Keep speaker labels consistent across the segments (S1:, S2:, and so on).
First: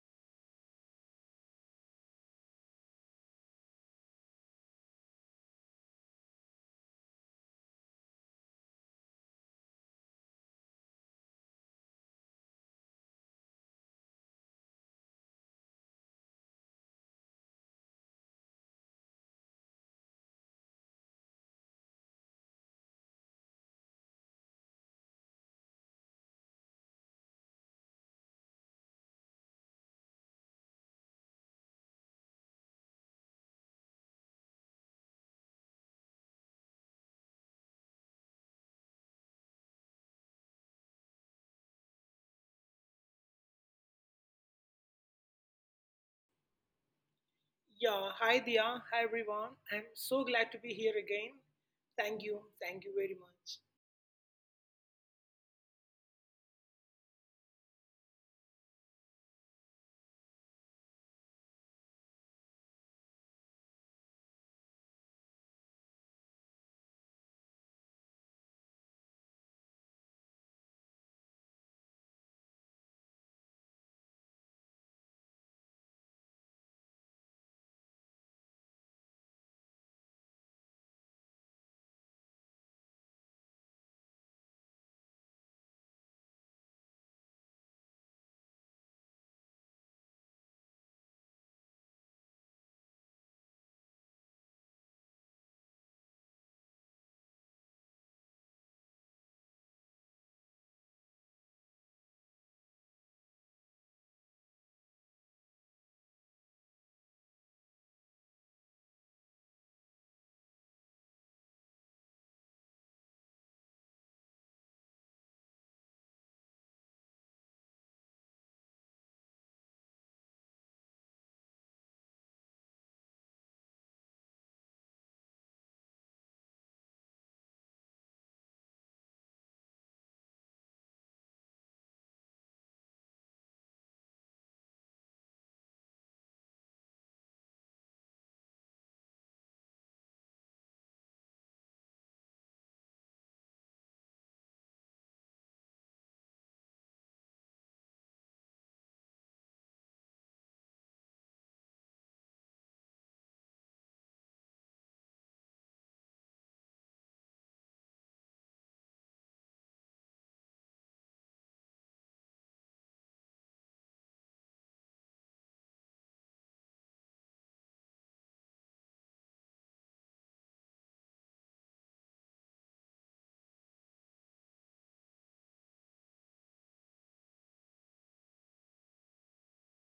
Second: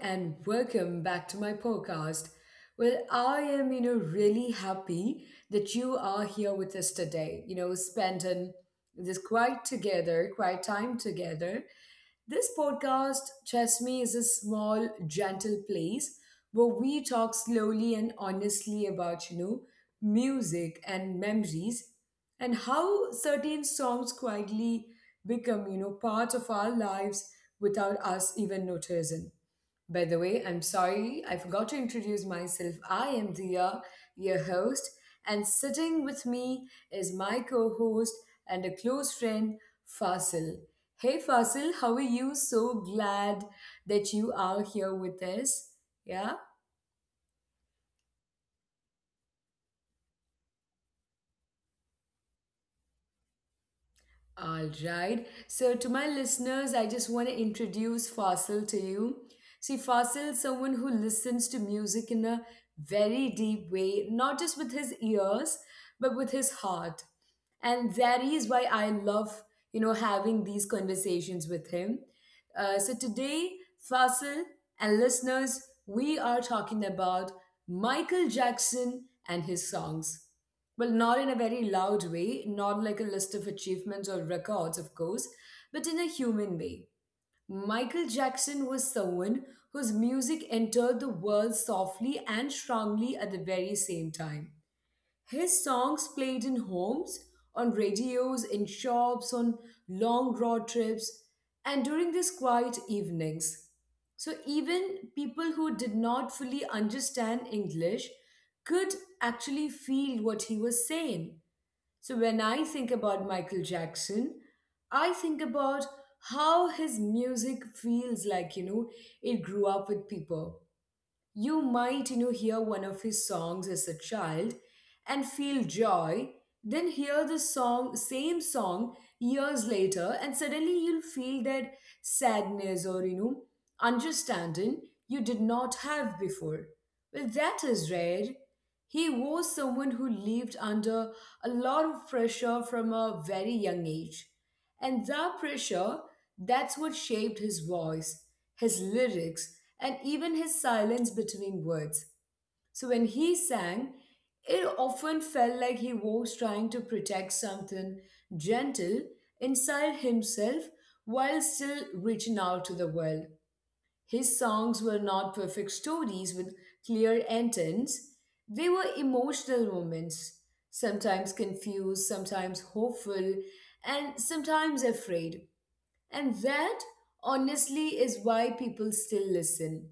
S1: and welcome back to my podcast. Well, I am, really happy that you are here with us today, spending quiet time together. This podcast, trust me, is a small, gentle place where we talk slowly and honestly about, music and memories and how certain songs quietly become, part of our lives without us even noticing. By the way, I'm sorry, I forgot to introduce myself. I am Dia, your host, and sitting with me is my co host and a close friend, Fasil. Hey Fasil, how are you? So glad that you are here with us. Yeah?
S2: Yeah, hi Dia, hi everyone. I'm so glad to be here again. Thank you very much.
S1: All right. So, to my listeners, I just want to introduce Fasil to you. See, Fasil is someone who listens to music in a very deep way, not just with his ears, but with his heart. And that is why I love, having these conversations with him. So, today, Fasil and listeners, we are talking about Michael Jackson and his songs. Well, not in a very loud way, not like a list of achievements or records, of course, but in a human way. Michael Jackson was someone whose music entered the world softly and strongly at the very same time. His songs played in homes, on radios, in shops, on long road trips, and during these quiet evenings. So, even people who did not fully understand English could actually feel what he was saying. So, when I think about Michael Jackson, I think about how his music feels like, it grew up with people. You might, hear one of his songs as a child and feel joy, then hear the song years later, and suddenly you'll feel that sadness or, understanding you did not have before. Well, that is rare. He was someone who lived under a lot of pressure from a very young age. And that pressure, that's what shaped his voice, his lyrics, and even his silence between words. So when he sang, it often felt like he was trying to protect something gentle inside himself while still reaching out to the world. His songs were not perfect stories with clear endings. They were emotional moments, sometimes confused, sometimes hopeful, and sometimes afraid. And that, honestly, is why people still listen.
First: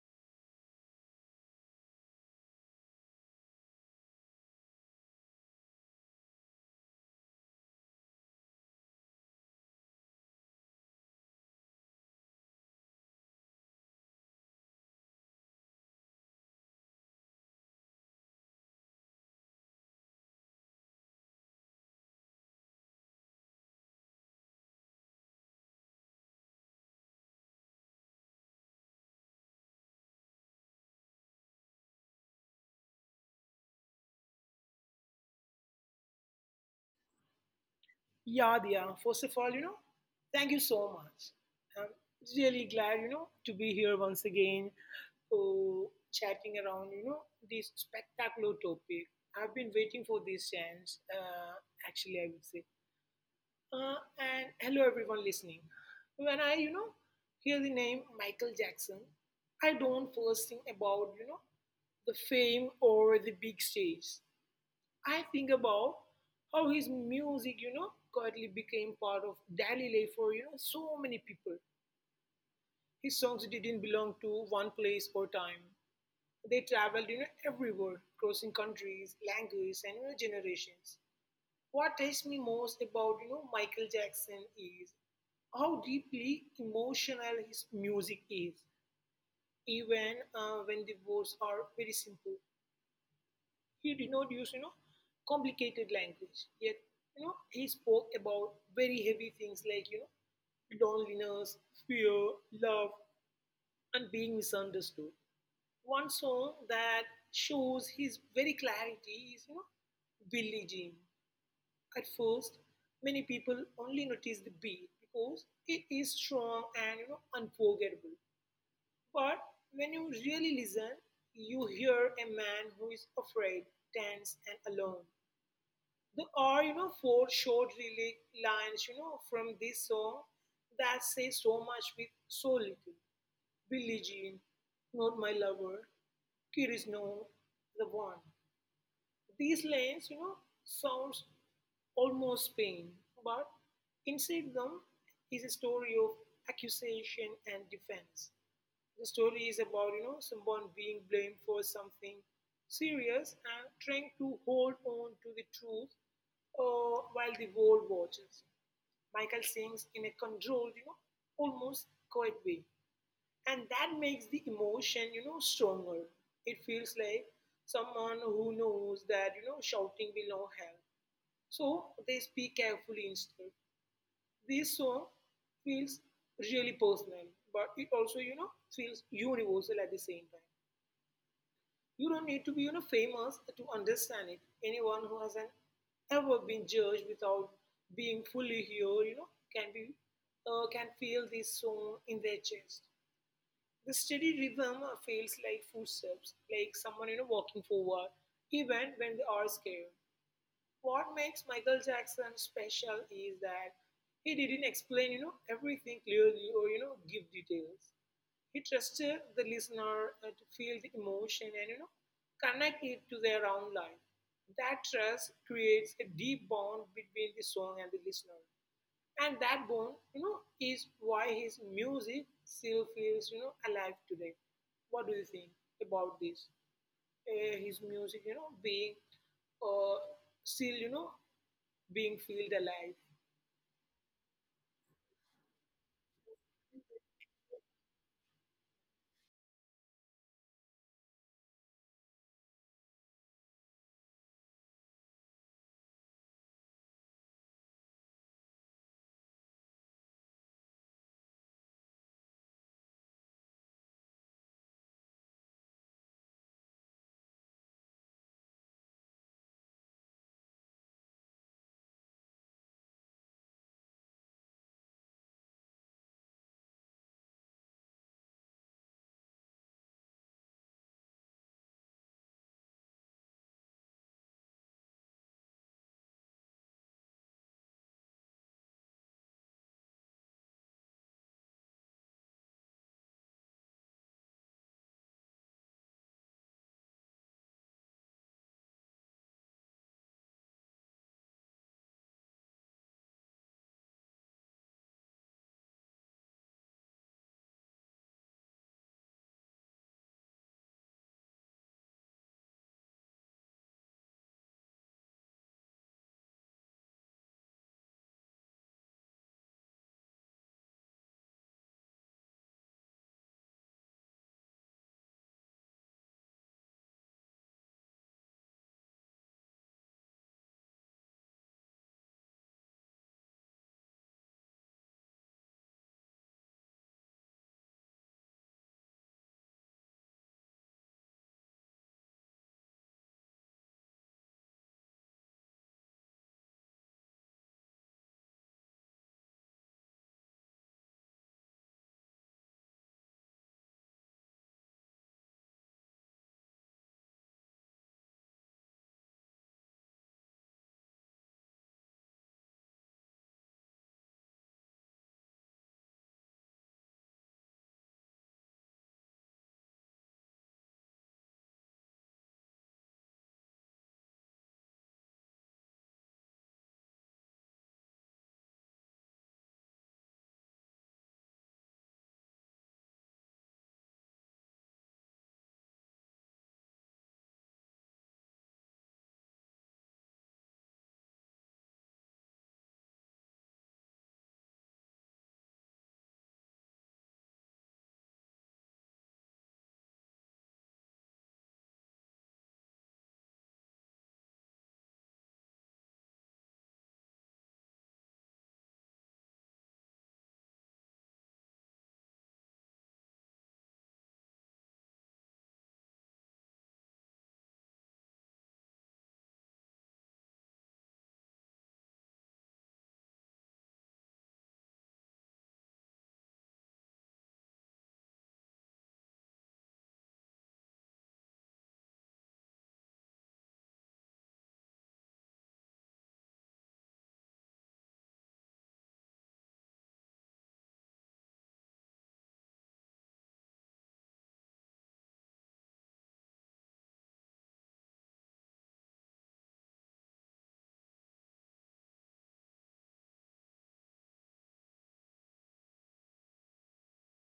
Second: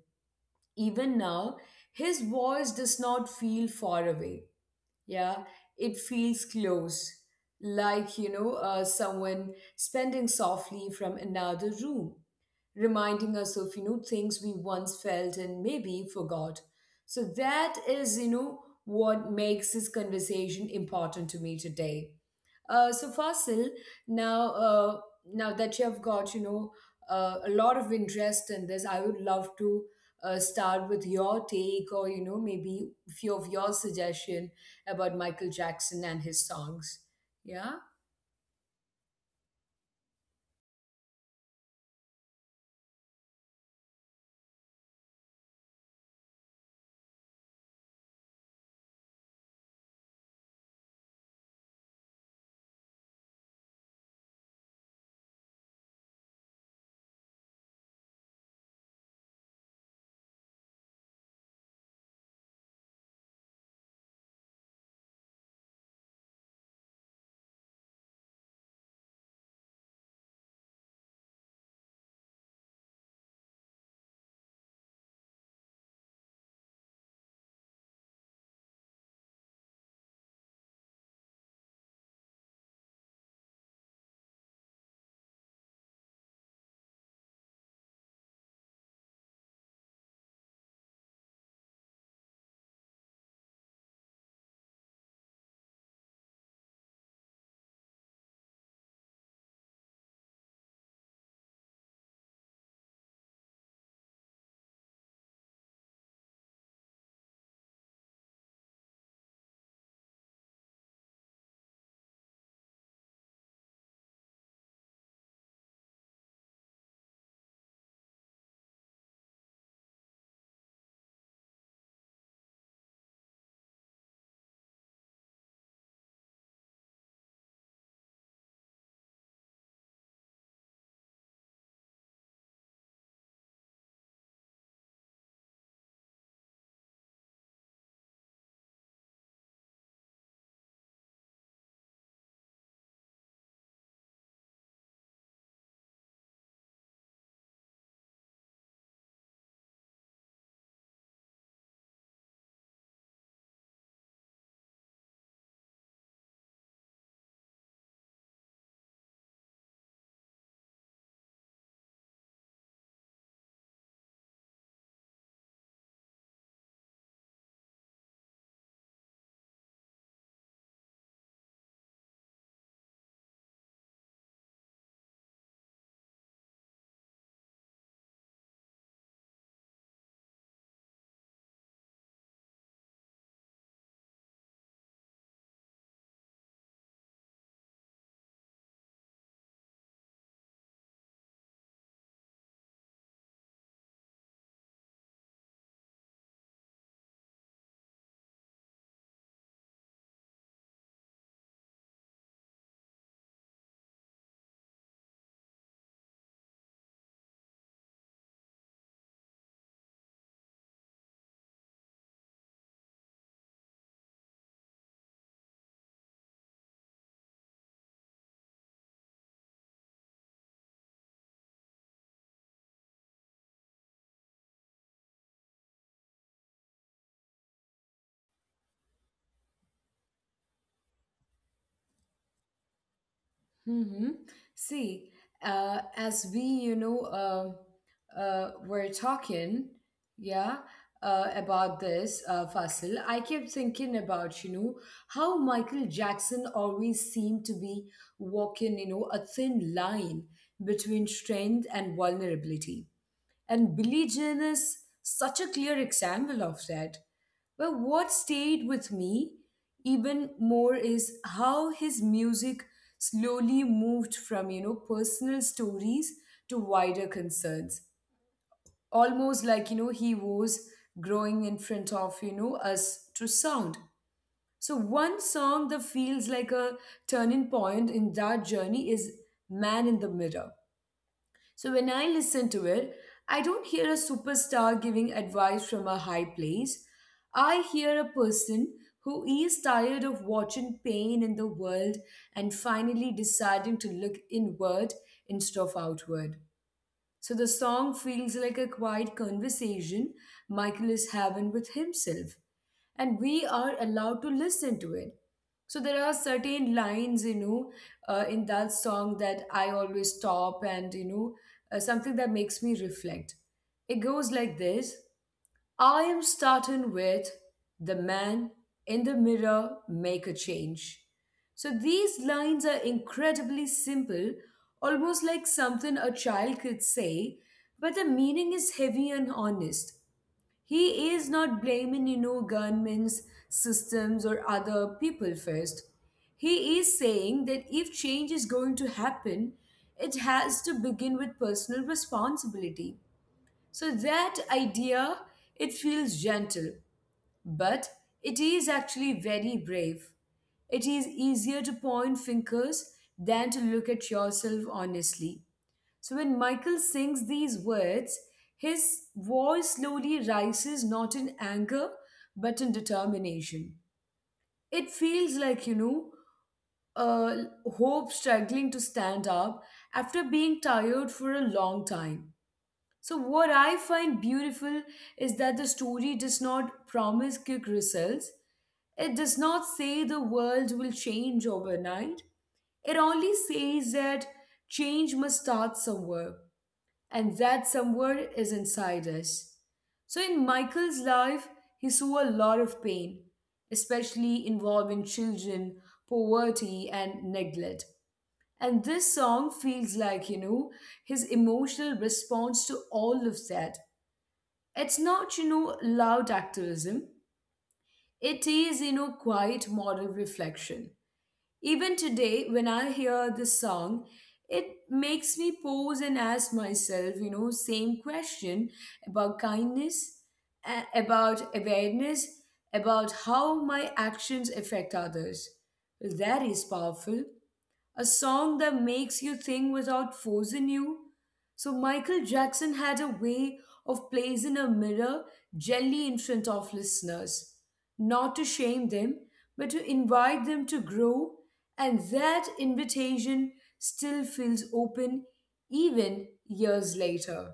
S1: Even now, his voice does not feel far away. Yeah, it feels close, like someone spending softly from another room, reminding us of things we once felt and maybe forgot. So that is what makes this conversation important to me today. So Fasil, now uh, now that you have got a lot of interest in this, I would love to start with your take, or maybe few of your suggestion about Michael Jackson and his songs. Yeah?
S2: Yeah, Dia, first of all, thank you so much. I'm really glad, to be here once again, oh, chatting around, this spectacular topic. I've been waiting for this chance, actually, I would say. And hello, everyone listening. When I, hear the name Michael Jackson, I don't first think about, the fame or the big stage. I think about how his music, quietly became part of daily life for, so many people. His songs didn't belong to one place or time. They traveled, everywhere, crossing countries, languages, and generations. What touched me most about Michael Jackson is how deeply emotional his music is, even when the words are very simple. He did not use complicated language, yet he spoke about very heavy things like loneliness, fear, love, and being misunderstood. One song that shows his very clarity is, Billie Jean. At first, many people only notice the beat because it is strong and unforgettable. But when you really listen, you hear a man who is afraid, tense, and alone. There are, four short really lines, from this song that say so much with so little. Billie Jean, not my lover. Kid is no the one. These lines, sounds almost pain, but inside them is a story of accusation and defense. The story is about, someone being blamed for something serious and trying to hold on to the truth while the world watches. Michael sings in a controlled, almost quiet way, and that makes the emotion stronger. It feels like someone who knows that shouting will not help, so they speak carefully instead. This song feels really personal, but it also feels universal at the same time. You don't need to be famous to understand it. Anyone who hasn't ever been judged without being fully here can be can feel this song in their chest. The steady rhythm feels like footsteps, like someone walking forward, even when they are scared. What makes Michael Jackson special is that he didn't explain everything clearly or give details. He trusted the listener to feel the emotion and connect it to their own life. That trust creates a deep bond between the song and the listener. And that bond, is why his music still feels, alive today. What do you think about this? His music, being uh, still, being felt alive.
S1: Mm-hmm. See, as we, were talking, yeah, about this, Fasil, I kept thinking about, how Michael Jackson always seemed to be walking, a thin line between strength and vulnerability. And Billie Jean is such a clear example of that. But what stayed with me even more is how his music slowly moved from, personal stories to wider concerns. Almost like, he was growing in front of, us to sound. So one song that feels like a turning point in that journey is Man in the Mirror. So when I listen to it, I don't hear a superstar giving advice from a high place. I hear a person who is tired of watching pain in the world and finally deciding to look inward instead of outward. So the song feels like a quiet conversation Michael is having with himself, and we are allowed to listen to it. So there are certain lines, in that song that I always stop and, something that makes me reflect. It goes like this. I am starting with the Man in the Mirror, Make a Change. So these lines are incredibly simple, almost like something a child could say, but the meaning is heavy and honest. He is not blaming, governments, systems, or other people first. He is saying that if change is going to happen, it has to begin with personal responsibility. So that idea, it feels gentle, but it is actually very brave. It is easier to point fingers than to look at yourself honestly. So when Michael sings these words, his voice slowly rises, not in anger but in determination. It feels like, uh, hope struggling to stand up after being tired for a long time. So, what I find beautiful is that the story does not promise quick results. It does not say the world will change overnight. It only says that change must start somewhere, and that somewhere is inside us. So, in Michael's life, he saw a lot of pain, especially involving children, poverty, and neglect. And this song feels like, his emotional response to all of that. It's not, loud activism. It is, quiet moral reflection. Even today, when I hear this song, it makes me pause and ask myself, same question about kindness, about awareness, about how my actions affect others. That is powerful, a song that makes you think without forcing you. So Michael Jackson had a way of placing a mirror gently in front of listeners, not to shame them, but to invite them to grow. And that invitation still feels open even years later.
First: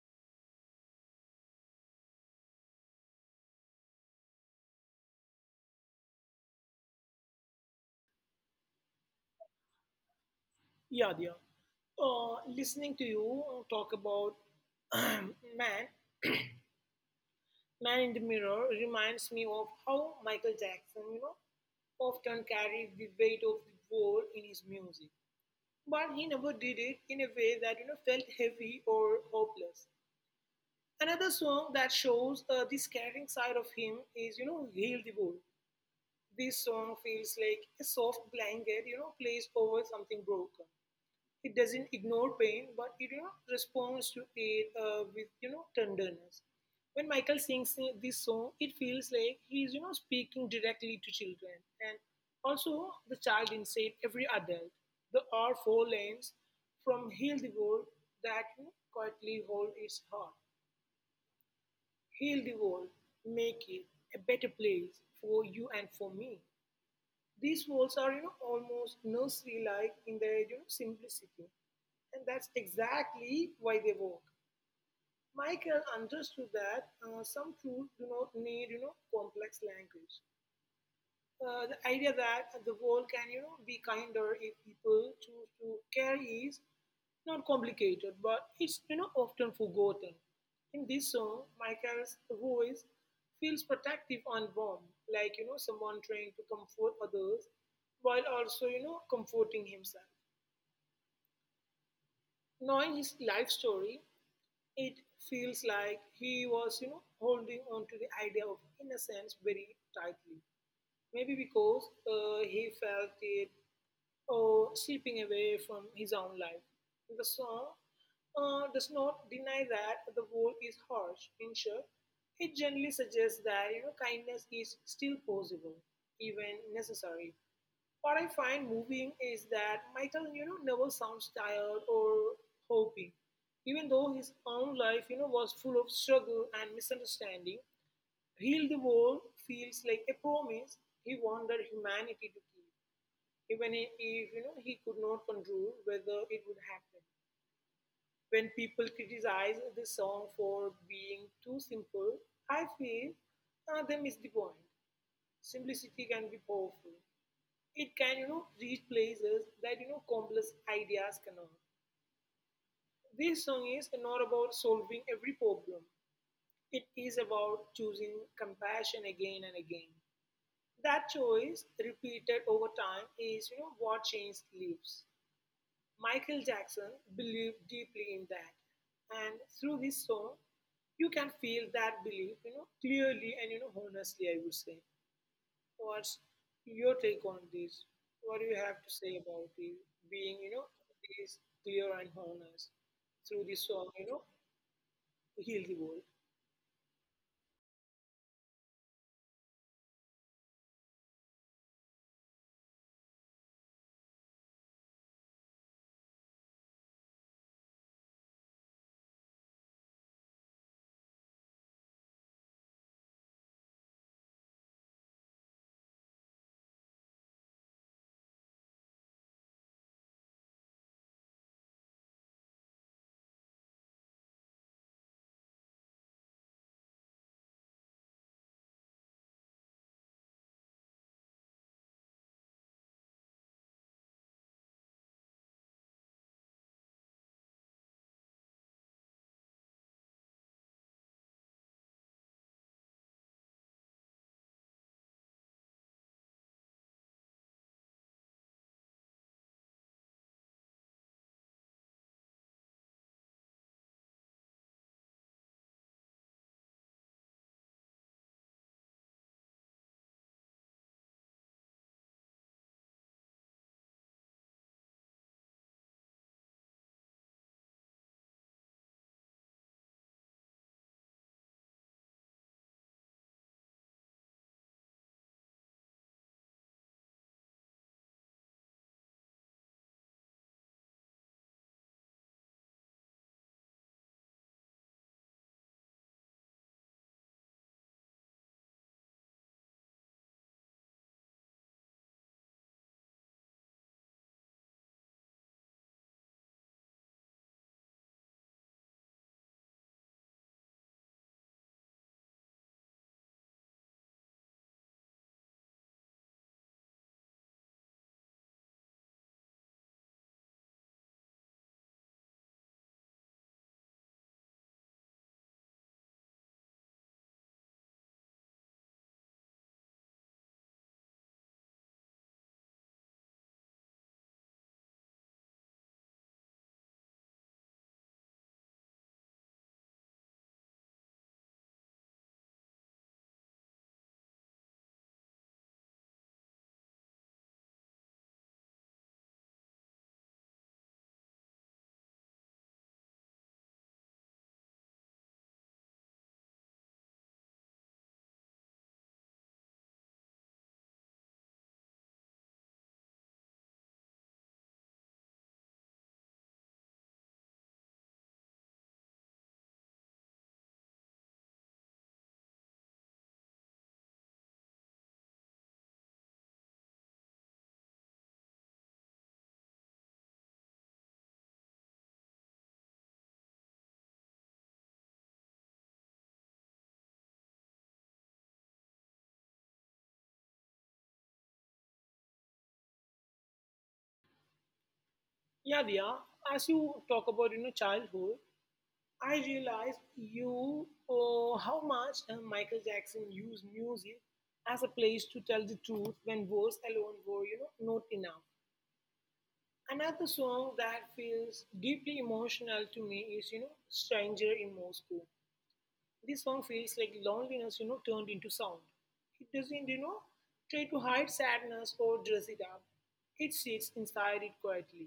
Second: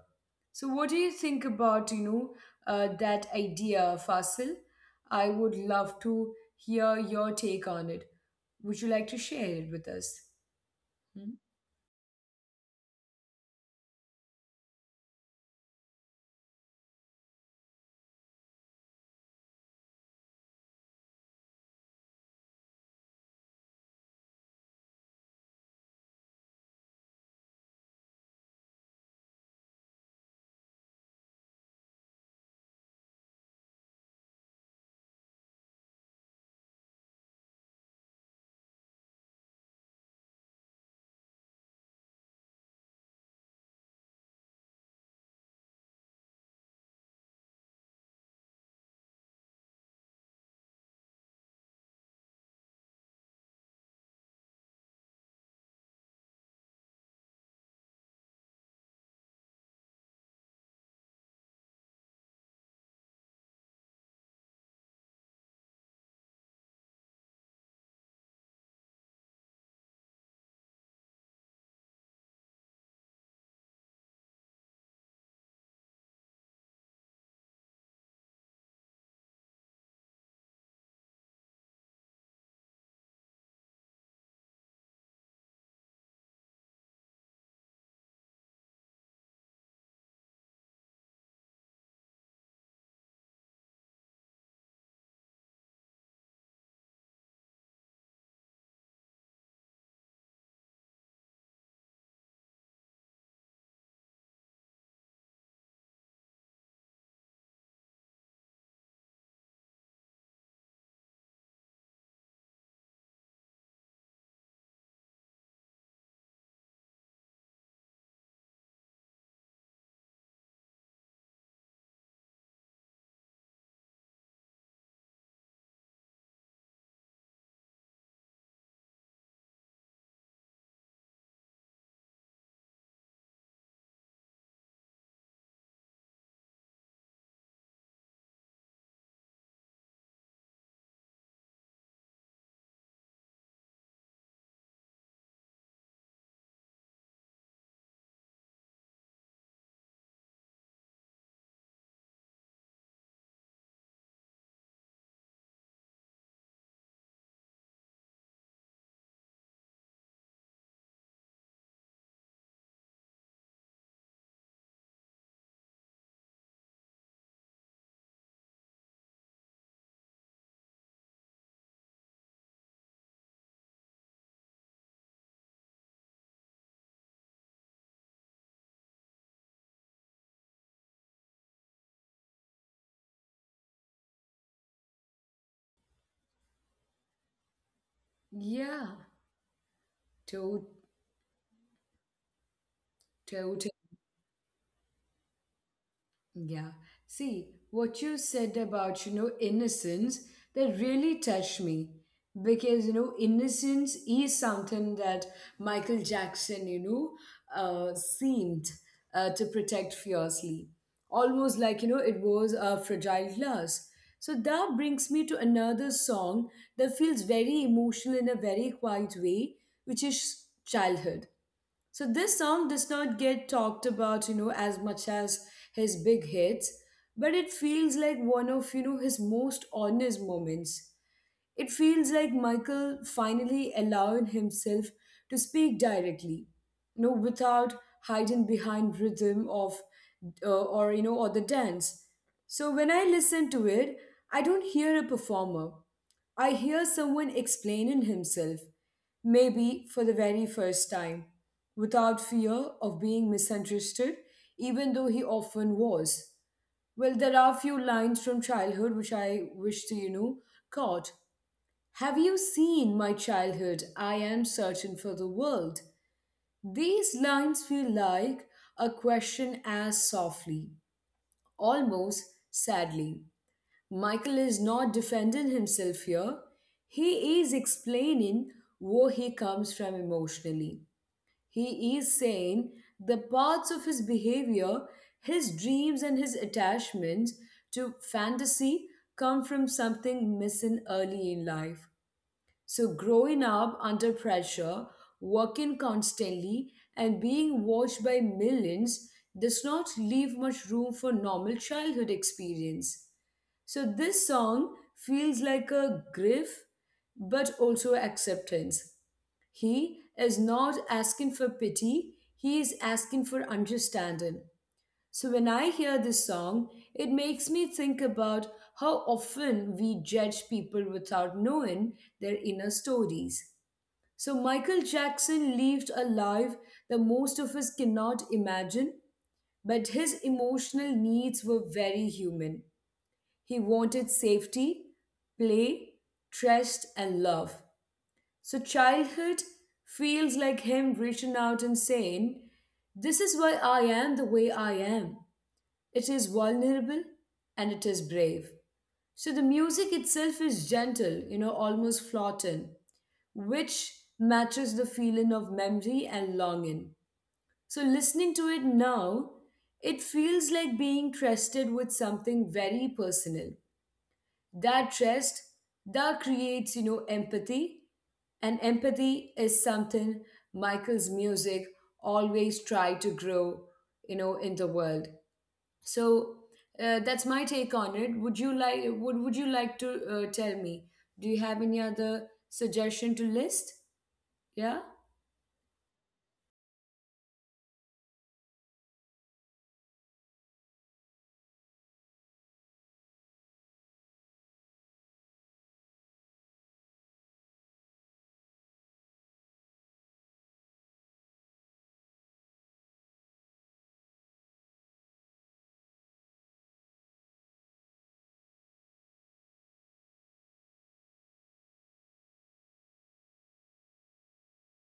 S1: So what do you think about, that idea, Fasil? I would love to hear your take on it. Would you like to share it with us?
S2: Yeah, yeah. Listening to you talk about man, man in the mirror reminds me of how Michael Jackson, often carried the weight of the world in his music, but he never did it in a way that felt heavy or hopeless. Another song that shows the scaring side of him is "Heal the World." This song feels like a soft blanket placed over something broken. It doesn't ignore pain, but it responds to it with tenderness. When Michael sings this song, it feels like he's speaking directly to children and also the child inside every adult. There are four lanes from Heal the World that quietly hold its heart. Heal the world, make it a better place for you and for me. These walls are, almost nursery-like in their simplicity. And that's exactly why they work. Michael understood that some truths do not need, complex language. Uh, the idea that the world can be kinder if people choose to care is not complicated, but it's often forgotten. In this song, Michael's voice feels protective and warm, like someone trying to comfort others while also comforting himself. Knowing his life story, it feels like he was holding on to the idea of innocence very tightly. Maybe because he felt it or slipping away from his own life. The song does not deny that the world is harsh. In short, it generally suggests that kindness is still possible, even necessary. What I find moving is that Michael, never sounds tired or hoping. Even though his own life, was full of struggle and misunderstanding, Heal the World feels like a promise he wanted humanity to keep, even if he could not control whether it would happen. When people criticize the song for being too simple, I feel they miss the point. Simplicity can be powerful. It can reach places that complex ideas cannot. This song is not about solving every problem. It is about choosing compassion again and again. That choice, repeated over time, is what changed lives. Michael Jackson believed deeply in that. And through his song, you can feel that belief, clearly and honestly, I would say. What's your take on this? What do you have to
S1: Yeah,
S2: say about it? Being,
S1: to
S2: this clear and honest through this
S1: totally.
S2: song, heal the world.
S1: Yeah. See, what you said about, innocence, that really touched me because, innocence is something that Michael Jackson, seemed to protect fiercely, almost like, it was a fragile glass. So that brings me to another song that feels very emotional in a very quiet way, which is Childhood. So this song does not get talked about, as much as his big hits, but it feels like one of, his most honest moments. It feels like Michael finally allowed himself to speak directly, without hiding behind rhythm of or you know or the dance. So when I listen to it, I don't hear a performer. I hear someone explaining himself, maybe for the very first time, without fear of being misunderstood, even though he often was. Well, there are a few lines from Childhood which I wish to, caught. Have you seen my childhood? I am searching for the world. These lines feel like a question asked softly, almost sadly. Michael is not defending himself here. He is explaining where he comes from emotionally. He is saying the parts of his behavior, his dreams, and his attachments to fantasy come from something missing early in life. So, growing up under pressure, working constantly, and being watched by millions does not leave much room for normal childhood experience. So, this song feels like a grief but also acceptance. He is not asking for pity, he is asking for understanding. So when I hear this song, it makes me think about how often we judge people without knowing their inner stories. So Michael Jackson lived a life that most of us cannot imagine, but his emotional needs were very human. He wanted safety, play, trust, and love. So Childhood feels like him reaching out and saying, this is why I am the way I am. It is vulnerable and it is brave. So the music itself is gentle, almost floating, which matches the feeling of memory and longing. So listening to it now, it feels like being trusted with something very personal. That trust, that creates, empathy. And empathy is something Michael's music always tried to grow, in the world. So that's my take on it. Would you like, would you like to tell me, do you have any other suggestion to list? Yeah.
S2: Yeah, yeah. As you talk about, childhood, I realized you how much Michael Jackson used music as a place to tell the truth when words alone were not enough. Another song that feels deeply emotional to me is Stranger in Moscow. This song feels like loneliness turned into sound. It doesn't try to hide sadness or dress it up. It sits inside it quietly.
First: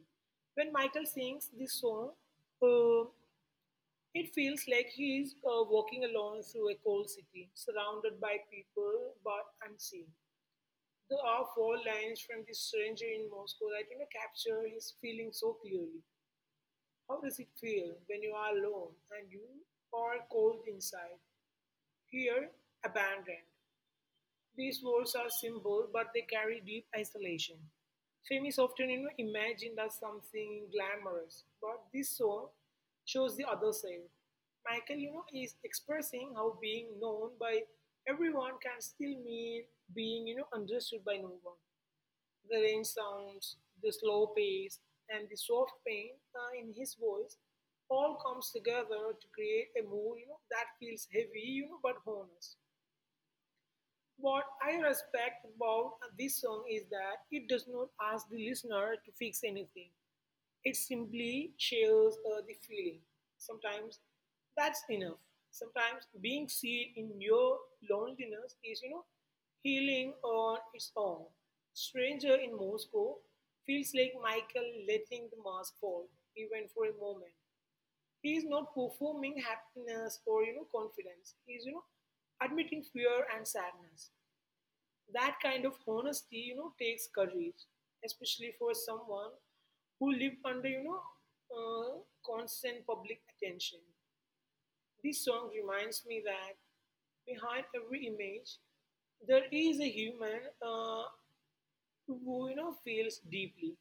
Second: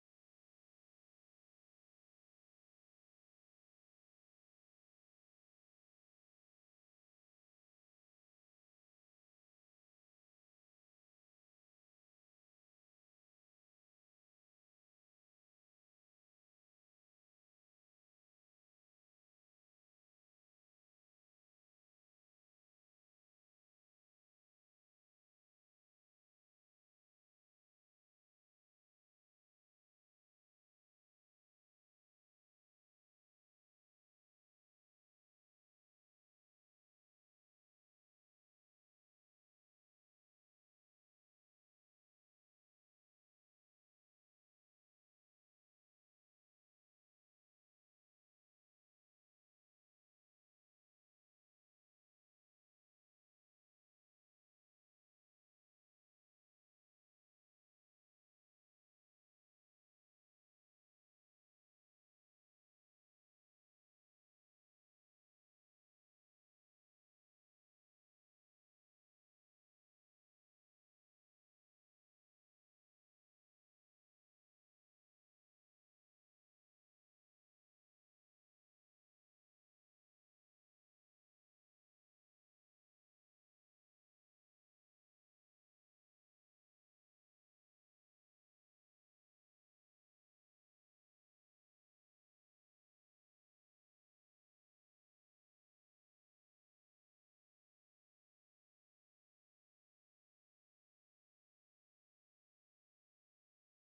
S2: When Michael sings this song, uh, it feels like he is walking alone through a cold city, surrounded by people but unseen. There are four lines from this Stranger in Moscow that capture his feelings so clearly. How does it feel when you are alone and you are cold inside? Here, abandoned. These walls are simple, but they carry deep isolation. Fame is often imagined as something glamorous, but this song shows the other side. Michael, is expressing how being known by everyone can still mean being, understood by no one. The range sounds, the slow pace, and the soft pain in his voice all comes together to create a mood, that feels heavy, but honest. What I respect about this song is that it does not ask the listener to fix anything. It simply shares the feeling. Sometimes that's enough. Sometimes being seen in your loneliness is, healing on its own. Stranger in Moscow feels like Michael letting the mask fall, even for a moment. He is not performing happiness or, confidence. He is, admitting fear and sadness. That kind of honesty, takes courage, especially for someone who lived under, uh, constant public attention. This song reminds me that behind every image, there is a human who, feels deeply.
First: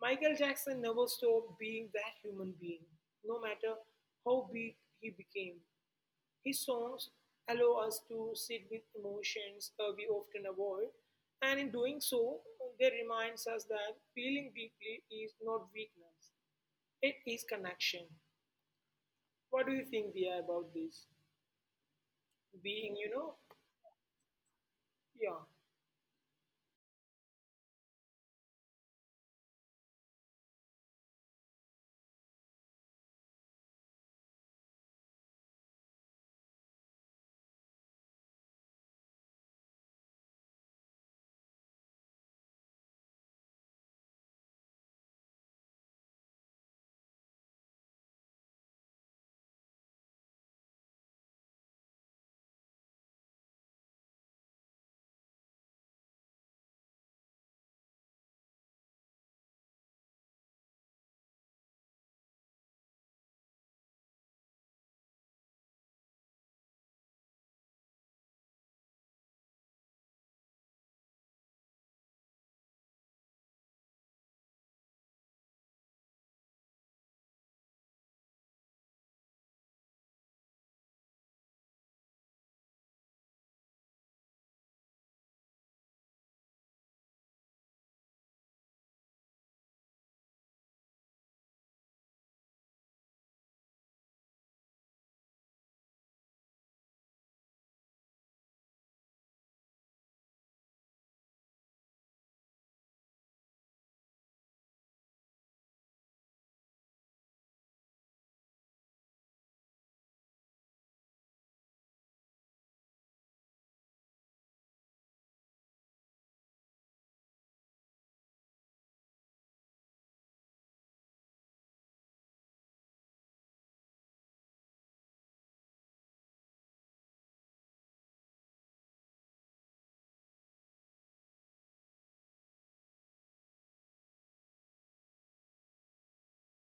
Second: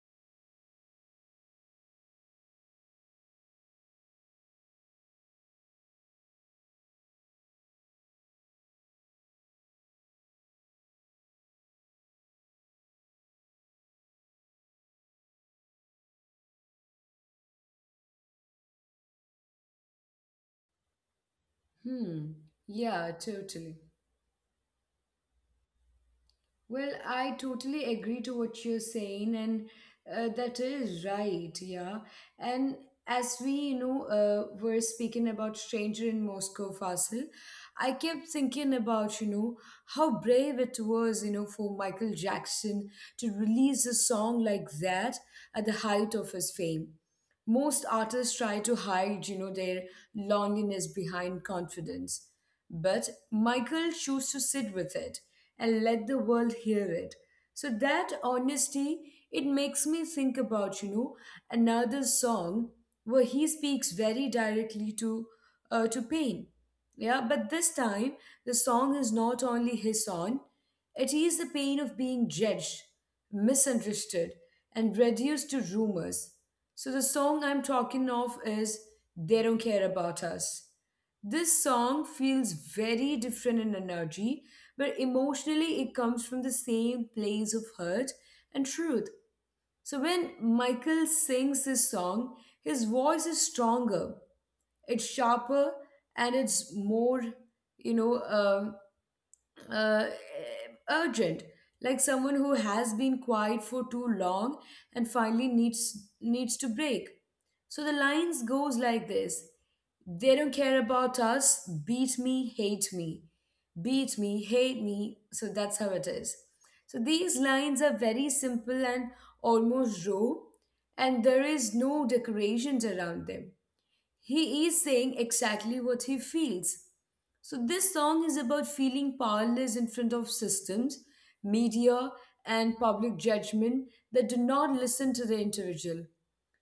S2: Michael Jackson never stopped being that human being, no matter how big he became. His songs allow us to sit with emotions we often avoid, and in doing so, they reminds us that feeling deeply is not weakness; it is connection. What do you think, Dia, about this?
S1: Hmm.
S2: Being,
S1: Yeah, totally.
S2: yeah,
S1: Well, I totally agree to what you're saying, and that is right, yeah. And as we, were speaking about Stranger in Moscow, Fasil, I kept thinking about, how brave it was, for Michael Jackson to release a song like that at the height of his fame. Most artists try to hide their loneliness behind confidence, but Michael chose to sit with it and let the world hear it. So that honesty, it makes me think about another song where he speaks very directly to pain. Yeah, but this time the song is not only his own, it is the pain of being judged, misunderstood, and reduced to rumors. So, the song I'm talking of is They Don't Care About Us. This song feels very different in energy, but emotionally it comes from the same place of hurt and truth. So, when Michael sings this song, his voice is stronger, it's sharper, and it's more, you know, um, uh, uh, urgent, like someone who has been quiet for too long and finally needs to break. So the lines goes like this: they don't care about us, beat me, hate me, beat me, hate me. So that's how it is. So these lines are very simple and almost raw, and there is no decorations around them. He is saying exactly what he feels. So this song is about feeling powerless in front of systems, media, and public judgment that do not listen to the individual.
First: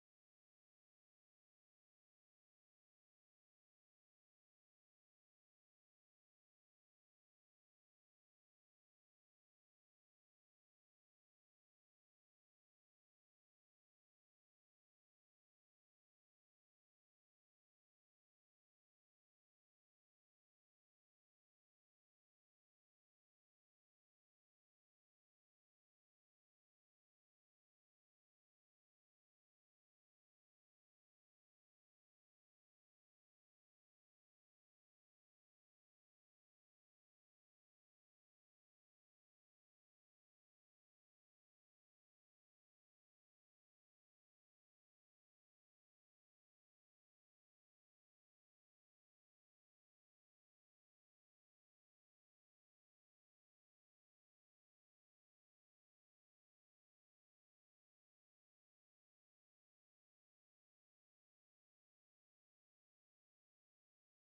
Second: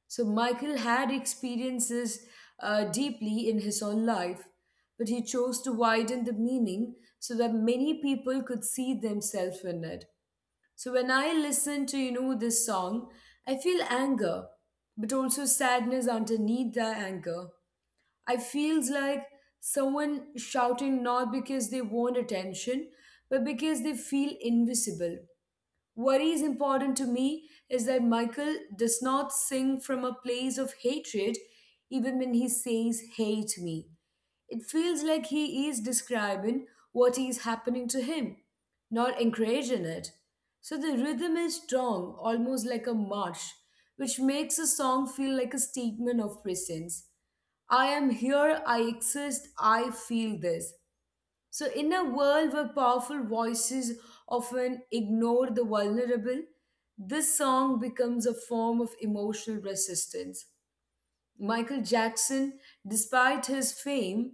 S1: So Michael had experiences deeply in his own life, but he chose to widen the meaning so that many people could see themselves in it. So when I listen to this song, I feel anger, but also sadness underneath the anger. I feels like someone shouting not because they want attention, but because they feel invisible. What is important to me is that Michael does not sing from a place of hatred, even when he says, Hate me. It feels like he is describing what is happening to him, not encouraging it. So the rhythm is strong, almost like a march, which makes a song feel like a statement of presence. I am here, I exist, I feel this. So, in a world where powerful voices often ignore the vulnerable, this song becomes a form of emotional resistance. Michael Jackson, despite his fame,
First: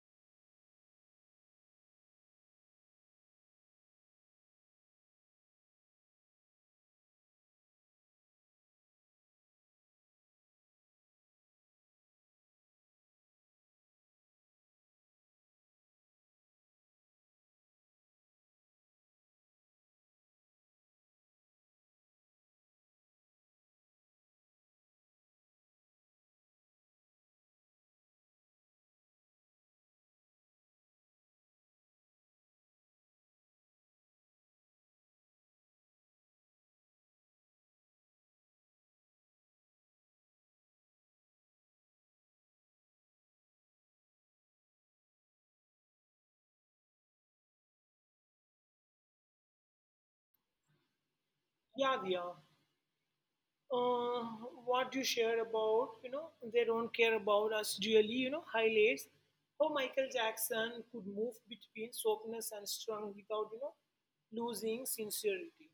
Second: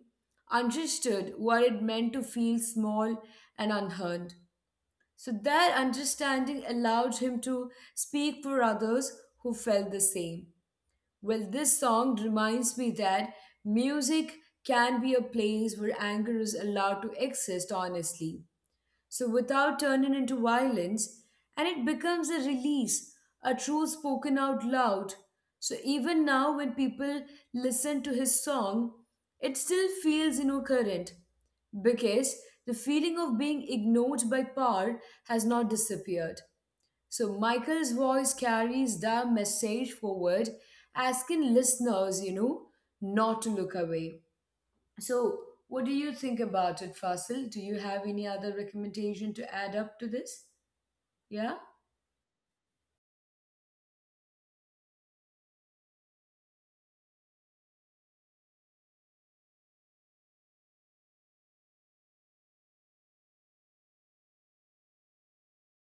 S1: understood what it meant to feel small and unheard. So, that understanding allowed him to speak for others who felt the same. Well, this song reminds me that music can be a place where anger is allowed to exist honestly. So, without turning into violence, and it becomes a release, a truth spoken out loud. So, even now, when people listen to his song, it still feels, current, because the feeling of being ignored by power has not disappeared. So Michael's voice carries the message forward, asking listeners, not to look away. So, what do you think about it, Fasil? Do you have any other recommendation to add up to this? Yeah?
S2: yeah, Dia. Uh, what you share about, they don't care about us really, highlights how Michael Jackson could move between softness and strength without, losing sincerity.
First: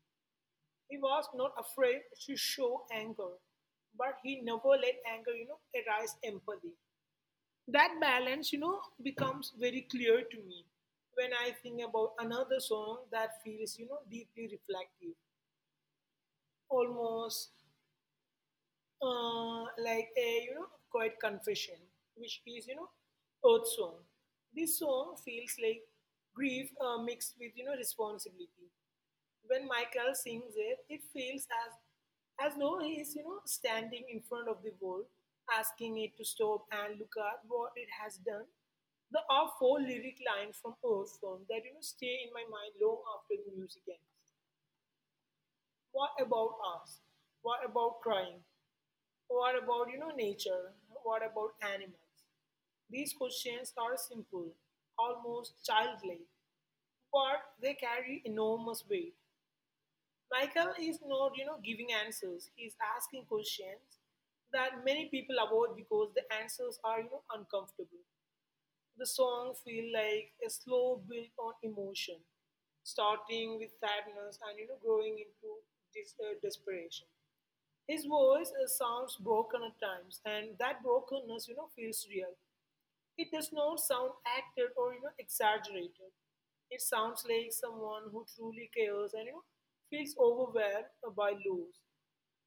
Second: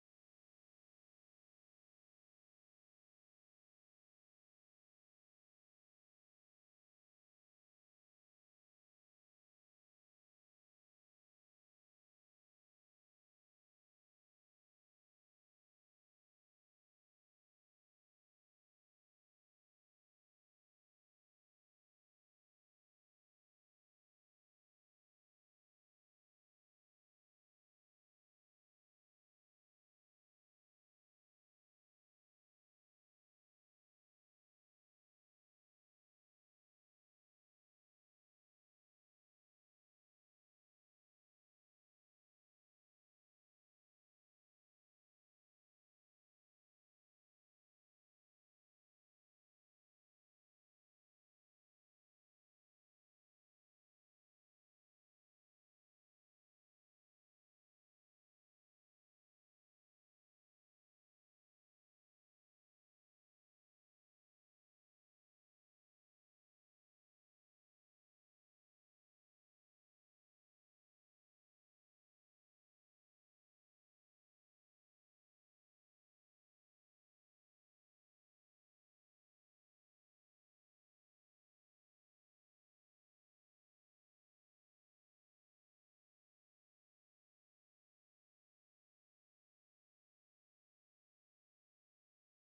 S2: He was not afraid to show anger, but he never let anger, arise empathy. That balance, becomes very clear to me when I think about another song that feels, deeply reflective, almost like a, quiet confession, which is, Earth Song. This song feels like grief mixed with, responsibility. When Michael sings it, it feels as though he is, standing in front of the world, asking it to stop and look at what it has done. There are four lyric lines from Earth Song that stay in my mind long after the music ends. What about us? What about crying? What about nature? What about animals? These questions are simple, almost childlike, but they carry enormous weight. Michael is not, giving answers. He's asking questions that many people avoid because the answers are, uncomfortable. The song feel like a slow build on emotion, starting with sadness and growing into desperation. His voice sounds broken at times, and that brokenness, feels real. It does not sound acted or exaggerated. It sounds like someone who truly cares and feels overwhelmed by loss.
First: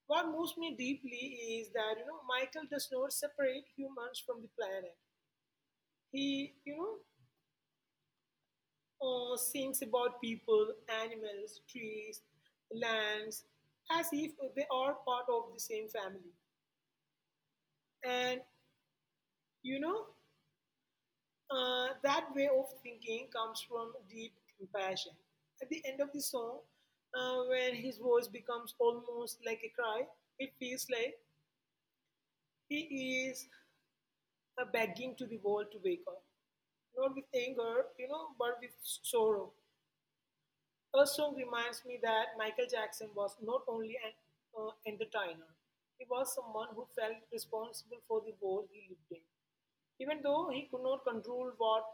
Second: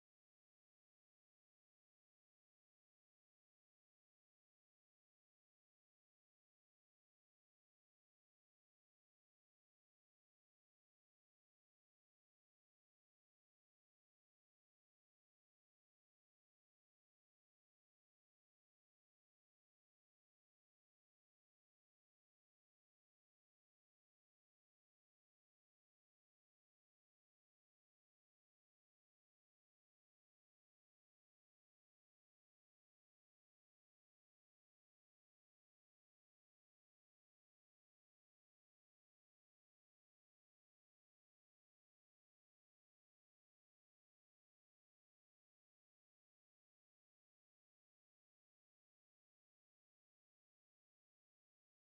S2: What moves me deeply is that Michael does not separate humans from the planet. He sings about people, animals, trees, lands, as if they are part of the same family. And you know that way of thinking comes from deep compassion. At the end of the song, when his voice becomes almost like a cry, it feels like he is begging to the world to wake up. Not with anger, but with sorrow. Her song reminds me that Michael Jackson was not only an entertainer; he was someone who felt responsible for the world he lived in. Even though he could not control what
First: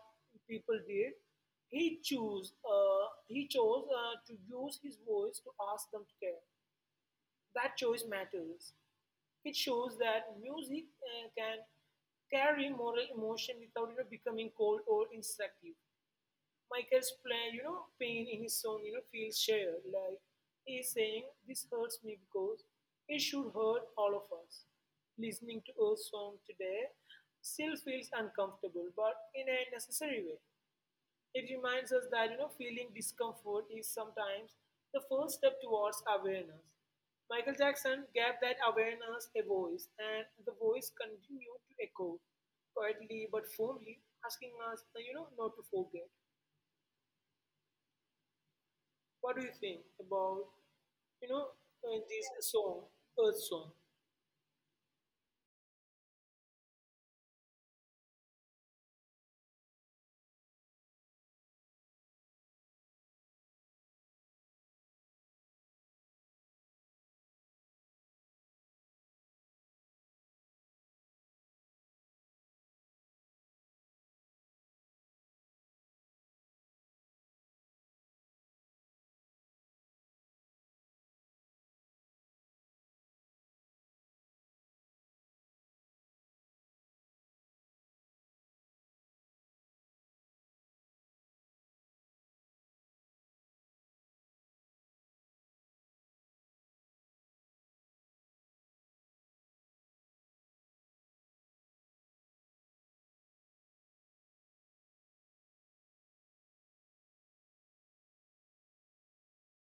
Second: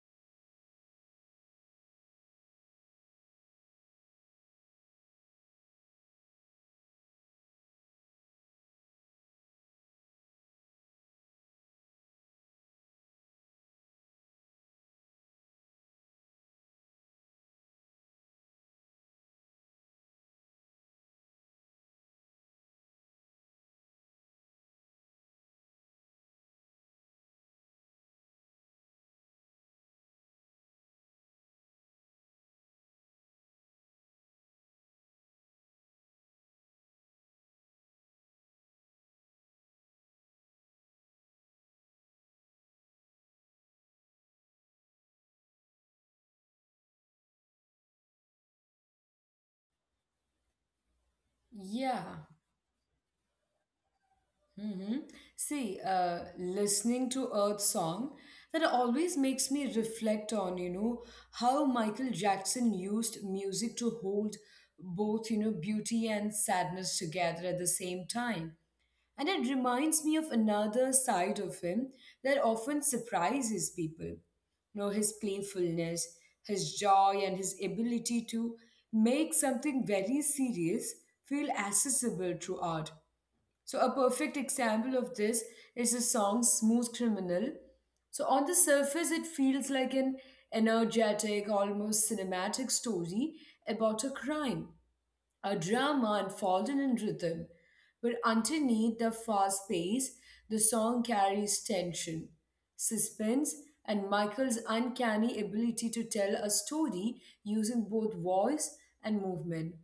S2: people did, he chose to use his voice to ask them to care. That choice matters. It shows that music can carry moral emotion without becoming cold or instructive. Michael's play, pain in his song, feels shared. Like he's saying, "This hurts me because it should hurt all of us." Listening to a song today still feels uncomfortable, but in a necessary way. It reminds us that feeling discomfort is sometimes the first step towards awareness. Michael Jackson gave that awareness a voice, and the voice continued to echo quietly but firmly, asking us, not to forget. What do you think about you know
S1: Yeah.
S2: this song, Earth Song,
S1: Hmm. See, listening to Earth song, that always makes me reflect on, how Michael Jackson used music to hold both, beauty and sadness together at the same time. And it reminds me of another side of him that often surprises people. You know, his playfulness, his joy, and his ability to make something very serious feel accessible through art. So, a perfect example of this is the song Smooth Criminal. So, on the surface, it feels like an energetic, almost cinematic story about a crime, a drama unfolding in rhythm, but underneath the fast pace, the song carries tension, suspense, and Michael's uncanny ability to tell a story using both voice and movement,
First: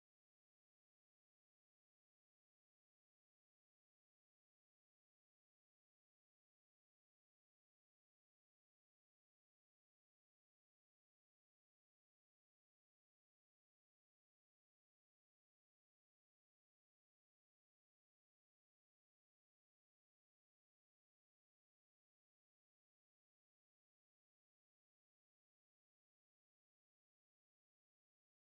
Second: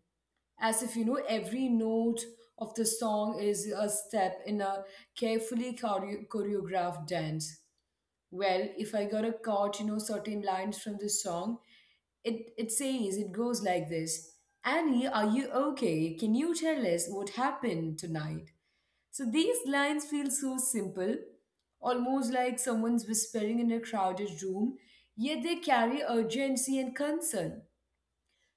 S1: as if every note of the song is a step in a carefully choreographed dance. Well, if I got a caught certain lines from this song, it says it goes like this: Annie, are you okay? Can you tell us what happened tonight? So these lines feel so simple, almost like someone's whispering in a crowded room, yet they carry urgency and concern.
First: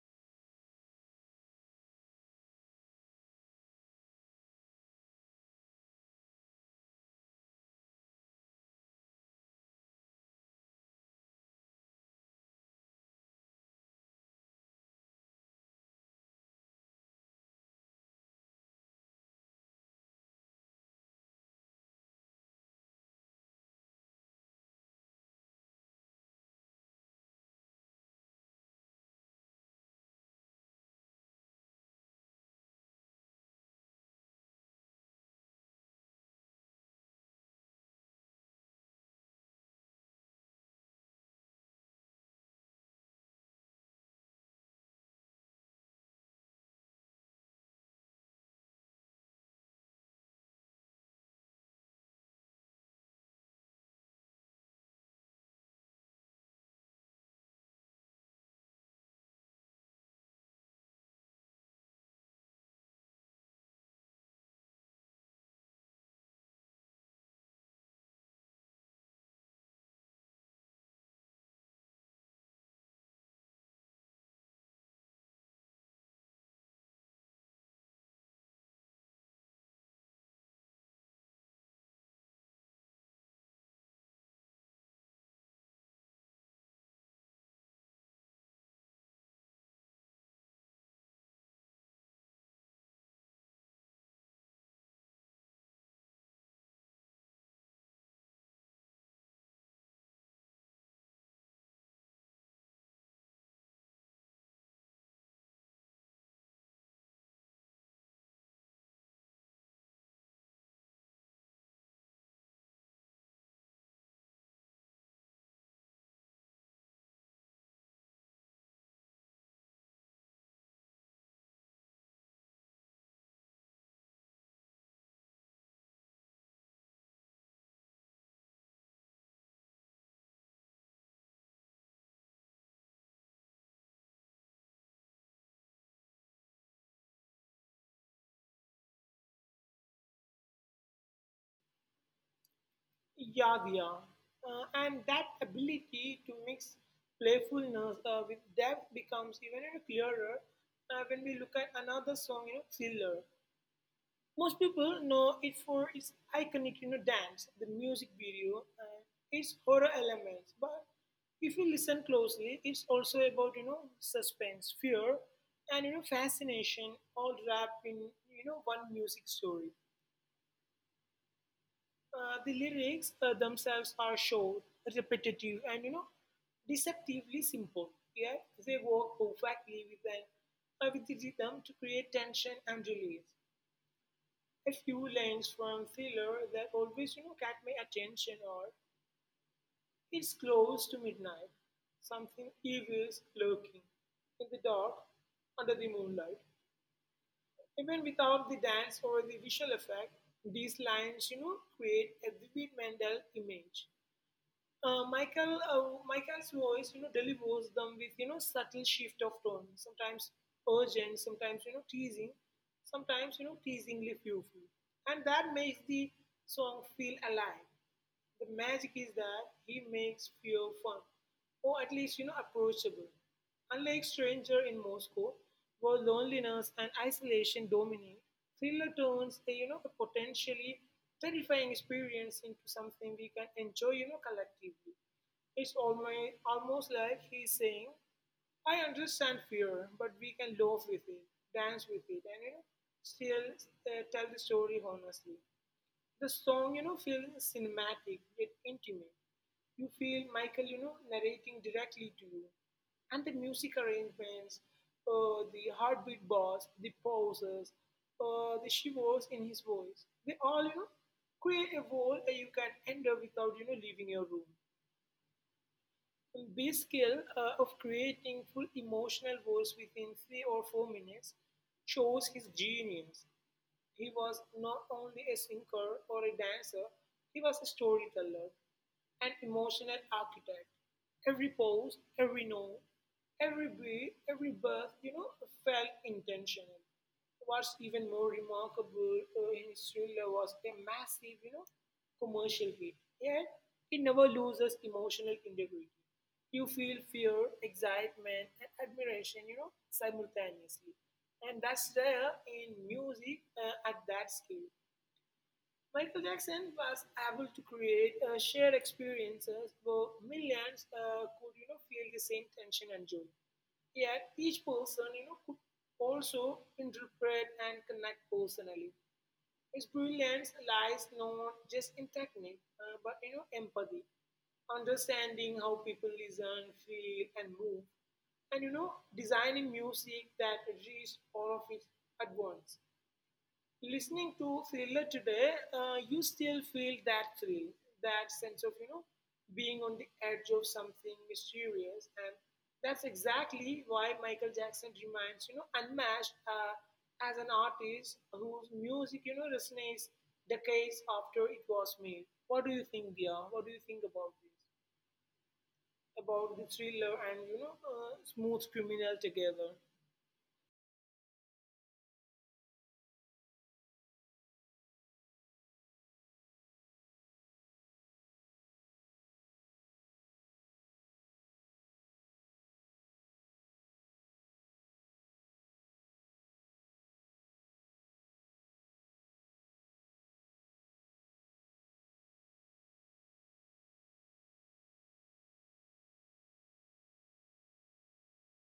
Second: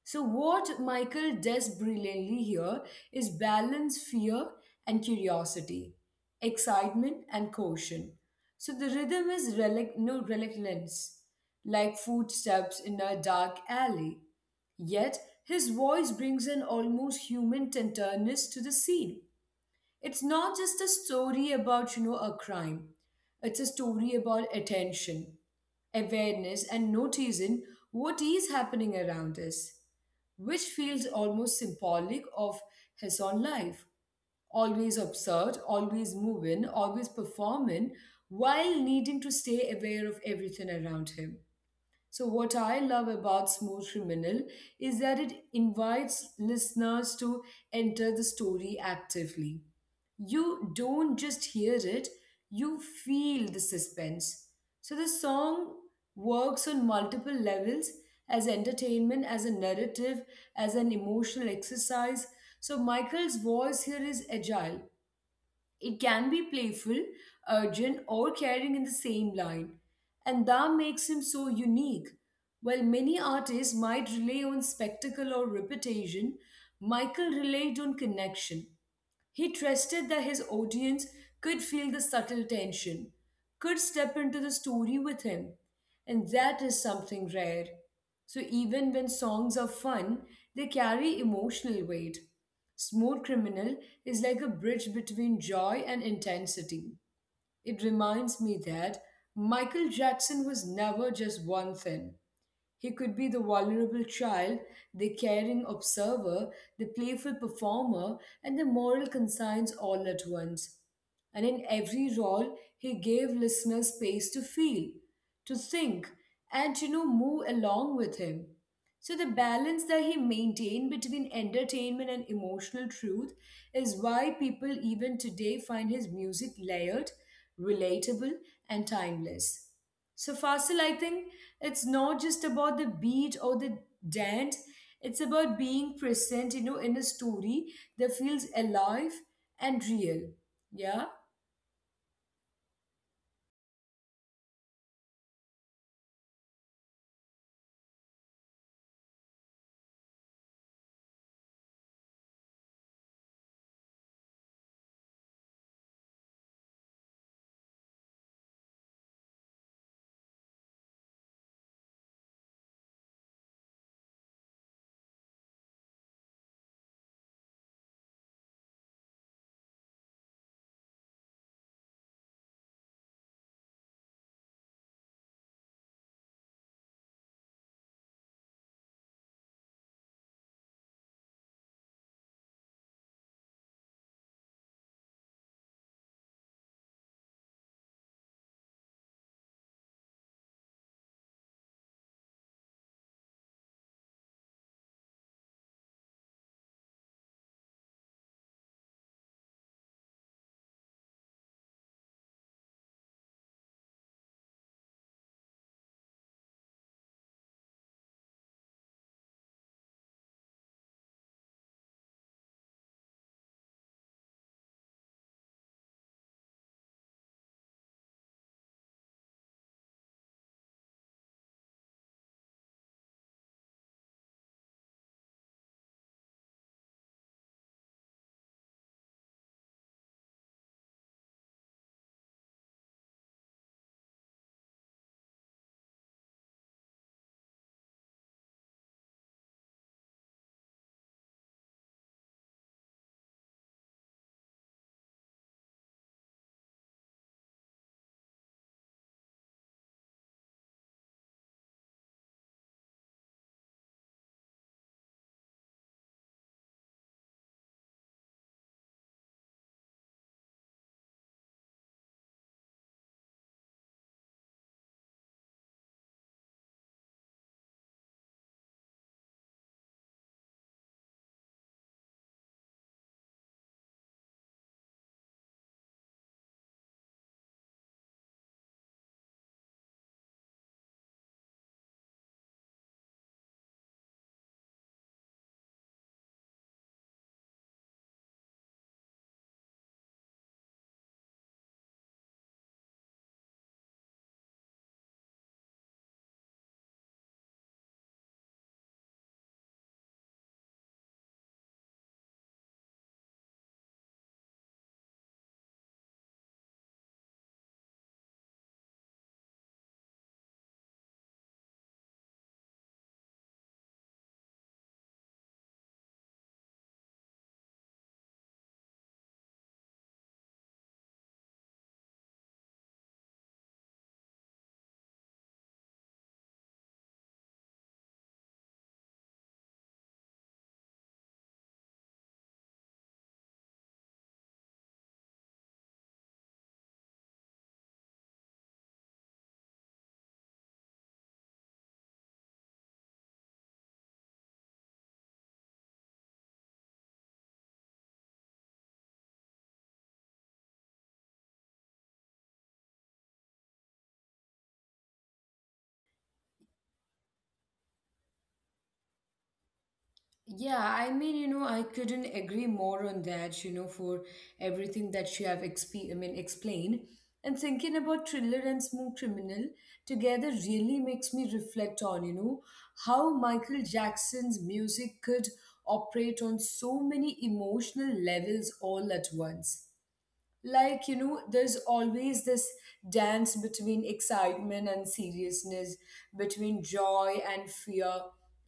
S1: So, what Michael does brilliantly here is balance fear and curiosity, excitement and caution. So, the rhythm is relic- no reluctance, like footsteps in a dark alley. Yet, his voice brings an almost human tenderness to the scene. It's not just a story about, a crime. It's a story about attention, awareness, and noticing what is happening around us, which feels almost symbolic of his own life. Always absurd, always moving, always performing, while needing to stay aware of everything around him. So, what I love about Smooth Criminal is that it invites listeners to enter the story actively. You don't just hear it, you feel the suspense. So, the song works on multiple levels as entertainment, as a narrative, as an emotional exercise. So, Michael's voice here is agile. It can be playful, urgent, or caring in the same line, and that makes him so unique. While many artists might rely on spectacle or reputation, Michael relied on connection. He trusted that his audience could feel the subtle tension, could step into the story with him. And that is something rare. So even when songs are fun, they carry emotional weight. Smooth Criminal is like a bridge between joy and intensity. It reminds me that Michael Jackson was never just one thing. He could be the vulnerable child, the caring observer, the playful performer, and the moral conscience all at once. And in every role, he gave listeners space to feel, to think, and to move along with him. So the balance that he maintained between entertainment and emotional truth is why people even today find his music layered, relatable, and timeless. So Fasil, I think it's not just about the beat or the dance. It's about being present, in a story that feels alive and real. Yeah.
S2: Yad? And that ability to mix playfulness with depth becomes even clearer when we look at another song, Thriller. Most people know it for its iconic dance, the music video, and its horror elements. But if you listen closely, it's also about suspense, fear, and fascination, all wrapped in one music story. The lyrics themselves are short, repetitive, and deceptively simple. Yeah, they work perfectly with the rhythm to create tension and release. A few lines from thriller that always, catch my attention, or: "It's close to midnight. Something evil's lurking in the dark under the moonlight." Even without the dance or the visual effect, these lines, create a vivid mental image. Michael's voice, delivers them with subtle shift of tone, sometimes urgent, sometimes teasing, sometimes teasingly fearful, and that makes the song feel alive. The magic is that he makes fear fun, or at least approachable. Unlike Stranger in Moscow, where loneliness and isolation dominate, thriller turns a you know a potentially terrifying experience into something we can enjoy collectively. It's almost like he's saying, "I understand fear, but we can laugh with it, dance with it, and still tell the story honestly." The song, feels cinematic yet intimate. You feel Michael, narrating directly to you. And the music arrangements, the heartbeat bars, the pauses, the shivers in his voice, they all, create a world that you can enter without, leaving your room. And this skill of creating full emotional worlds within 3 or 4 minutes shows his genius. He was not only a singer or a dancer; he was a storyteller, an emotional architect. Every pose, every note, every beat, every breath, felt intentional. What's even more remarkable in his thriller was a massive, commercial hit. Yet, he never loses emotional integrity. You feel fear, excitement, and admiration, simultaneously. And that's rare in music at that scale. Michael Jackson was able to create shared experiences where millions could, feel the same tension and joy. Yet each person, could also interpret and connect personally. His brilliance lies not just in technique, but empathy, understanding how people listen, feel, and move, and, designing music that reaches all of it at once. Listening to Thriller today, you still feel that thrill, that sense of, being on the edge of something mysterious. And that's exactly why Michael Jackson remains, unmatched as an artist whose music, resonates decades after it was made. What do you think, Dia? What do you think about this? About the thriller and, smooth criminal together?
S1: Yeah, I mean, I couldn't agree more on that, for everything that you have explained. And thinking about Thriller and Smooth Criminal together really makes me reflect on, how Michael Jackson's music could operate on so many emotional levels all at once. Like, there's always this dance between excitement and seriousness, between joy and fear,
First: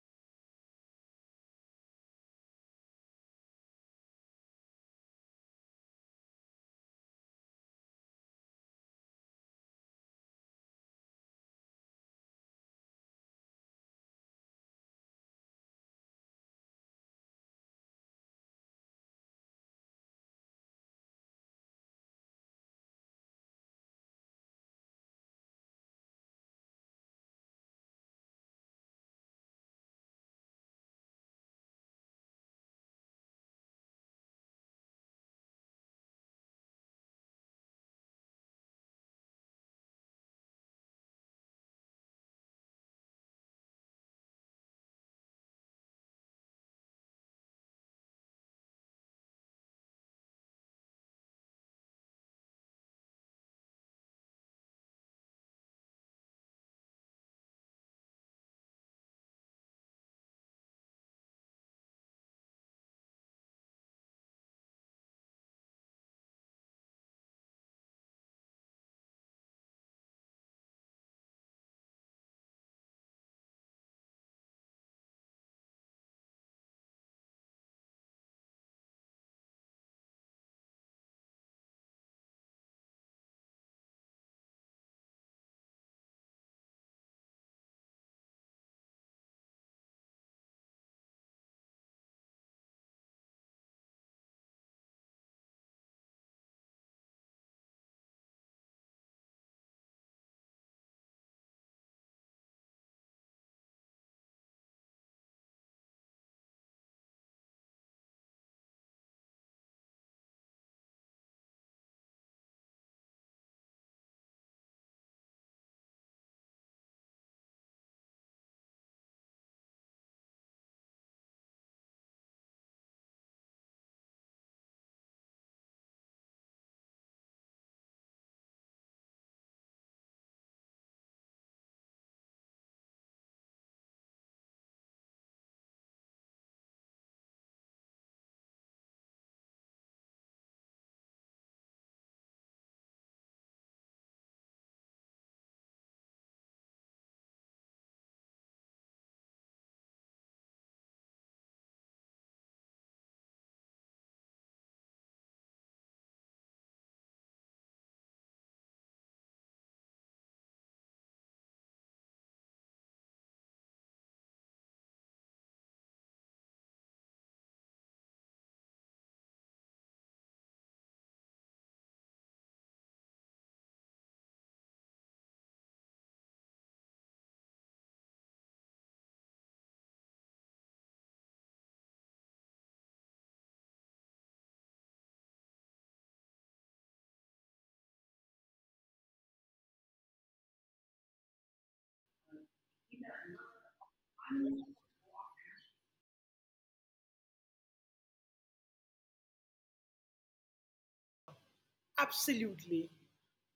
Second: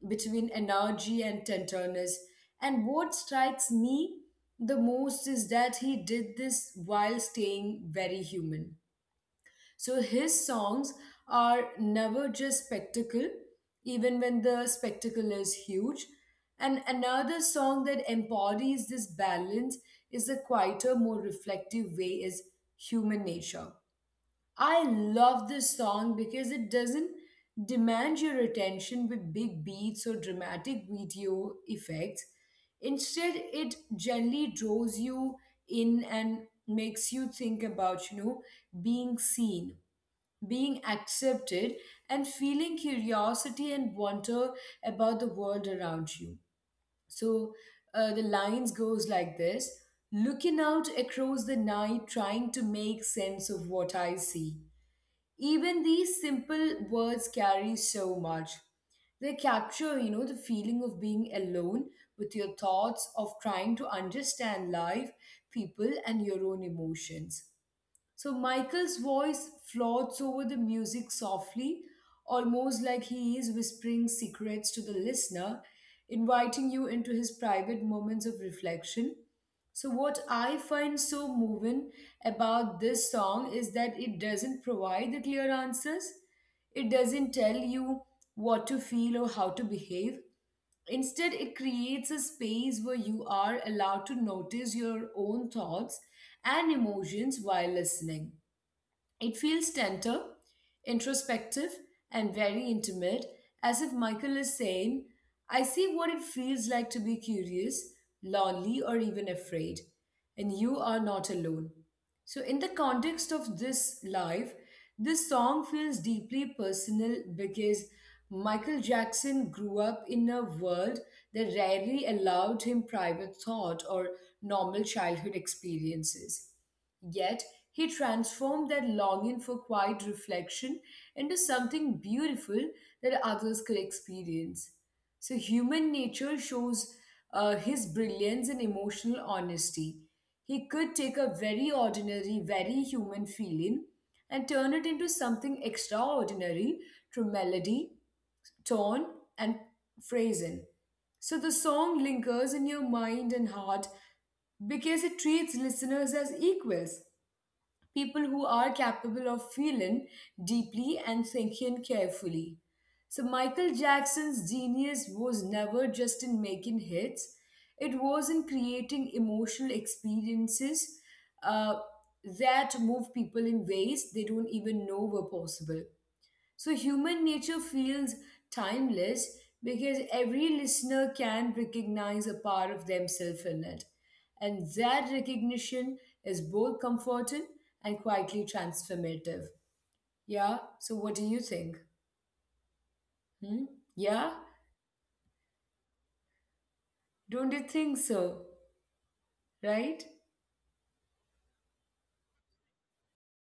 S1: between energy and tenderness. And what strikes me the most is that he did this while staying very human. So his songs are never just spectacle, even when the spectacle is huge. And another song that embodies this balance is a quieter, more reflective way is Human Nature. I love this song because it doesn't demand your attention with big beats or dramatic video effects. Instead, it gently draws you in and makes you think about, being seen, being accepted, and feeling curiosity and wonder about the world around you. So the lines goes like this: looking out across the night, trying to make sense of what I see. Even these simple words carry so much. They capture the feeling of being alone with your thoughts, of trying to understand life, people, and your own emotions. So Michael's voice floats over the music softly, almost like he is whispering secrets to the listener, inviting you into his private moments of reflection. So, what I find so moving about this song is that it doesn't provide the clear answers. It doesn't tell you what to feel or how to behave. Instead, it creates a space where you are allowed to notice your own thoughts and emotions while listening. It feels tender, introspective, and very intimate, as if Michael is saying, I see what it feels like to be curious, lonely, or even afraid, and you are not alone. So, in the context of this life, this song feels deeply personal because Michael Jackson grew up in a world that rarely allowed him private thought or normal childhood experiences. Yet, he transformed that longing for quiet reflection into something beautiful that others could experience. So, human nature shows his brilliance and emotional honesty. He could take a very ordinary, very human feeling and turn it into something extraordinary through melody, tone, and phrasing. So, the song lingers in your mind and heart because it treats listeners as equals, people who are capable of feeling deeply and thinking carefully. So Michael Jackson's genius was never just in making hits, it was in creating emotional experiences uh, that move people in ways they don't even know were possible. So human nature feels timeless because every listener can recognize a part of themselves in it. And that recognition is both comforting and quietly transformative. Yeah, so what do you think? Hmm? Yeah, don't you think so? Right?
S2: Absolutely.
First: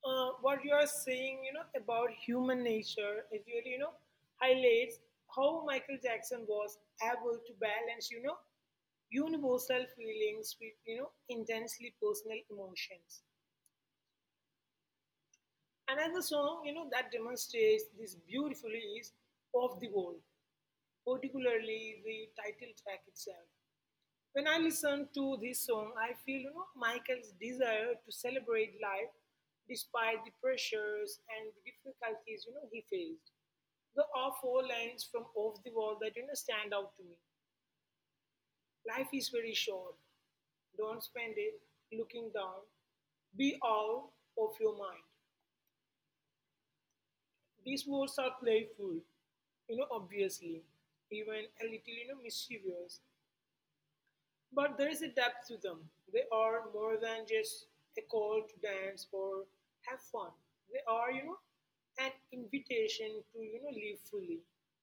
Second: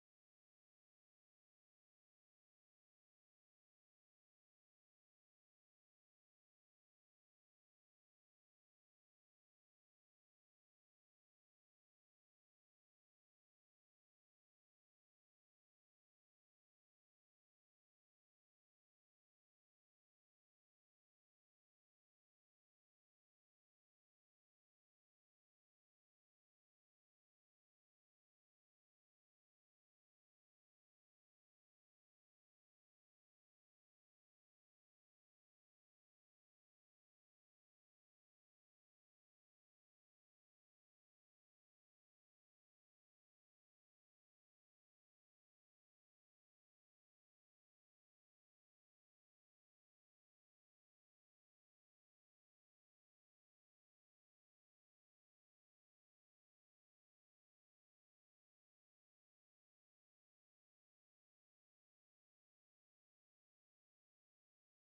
S2: What you are saying, about human nature, it really, highlights how Michael Jackson was able to balance, universal feelings with, intensely personal emotions. Another song, that demonstrates this beautifully is Of the World, particularly the title track itself. When I listen to this song, I feel Michael's desire to celebrate life despite the pressures and the difficulties he faced. There are four lines from Off the Wall that stand out to me. "Life is very short. Don't spend it looking down. Be out of your mind." These words are playful, obviously, even a little, mischievous, but there is a depth to them. They are more than just a call to dance or have fun. They are, an invitation to, live fully,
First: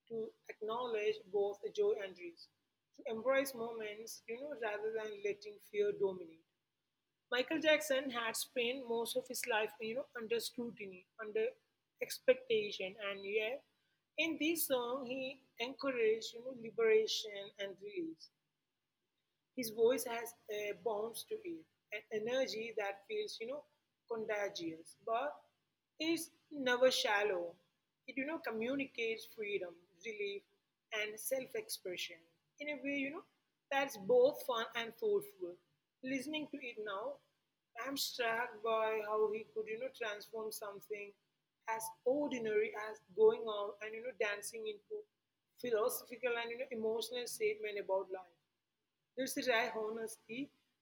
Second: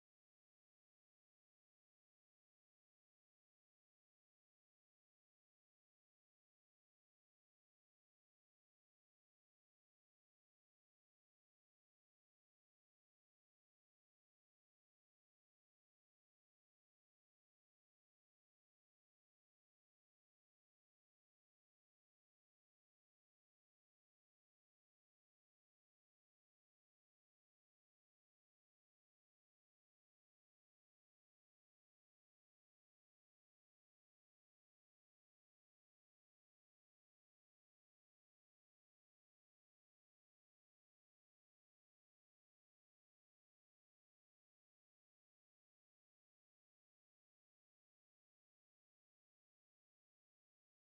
S2: to acknowledge both the joy and risk, to embrace moments, rather than letting fear dominate. Michael Jackson had spent most of his life, under scrutiny, under expectation, and yeah, in this song he encouraged, liberation and release. His voice has a bounce to it, an energy that feels, contagious, but is never shallow. It, communicates freedom, relief, and self-expression in a way, that's both fun and thoughtful. Listening to it now, I'm struck by how he could, transform something as ordinary as going out and, dancing into philosophical and, emotional statement about life. There's a wry honesty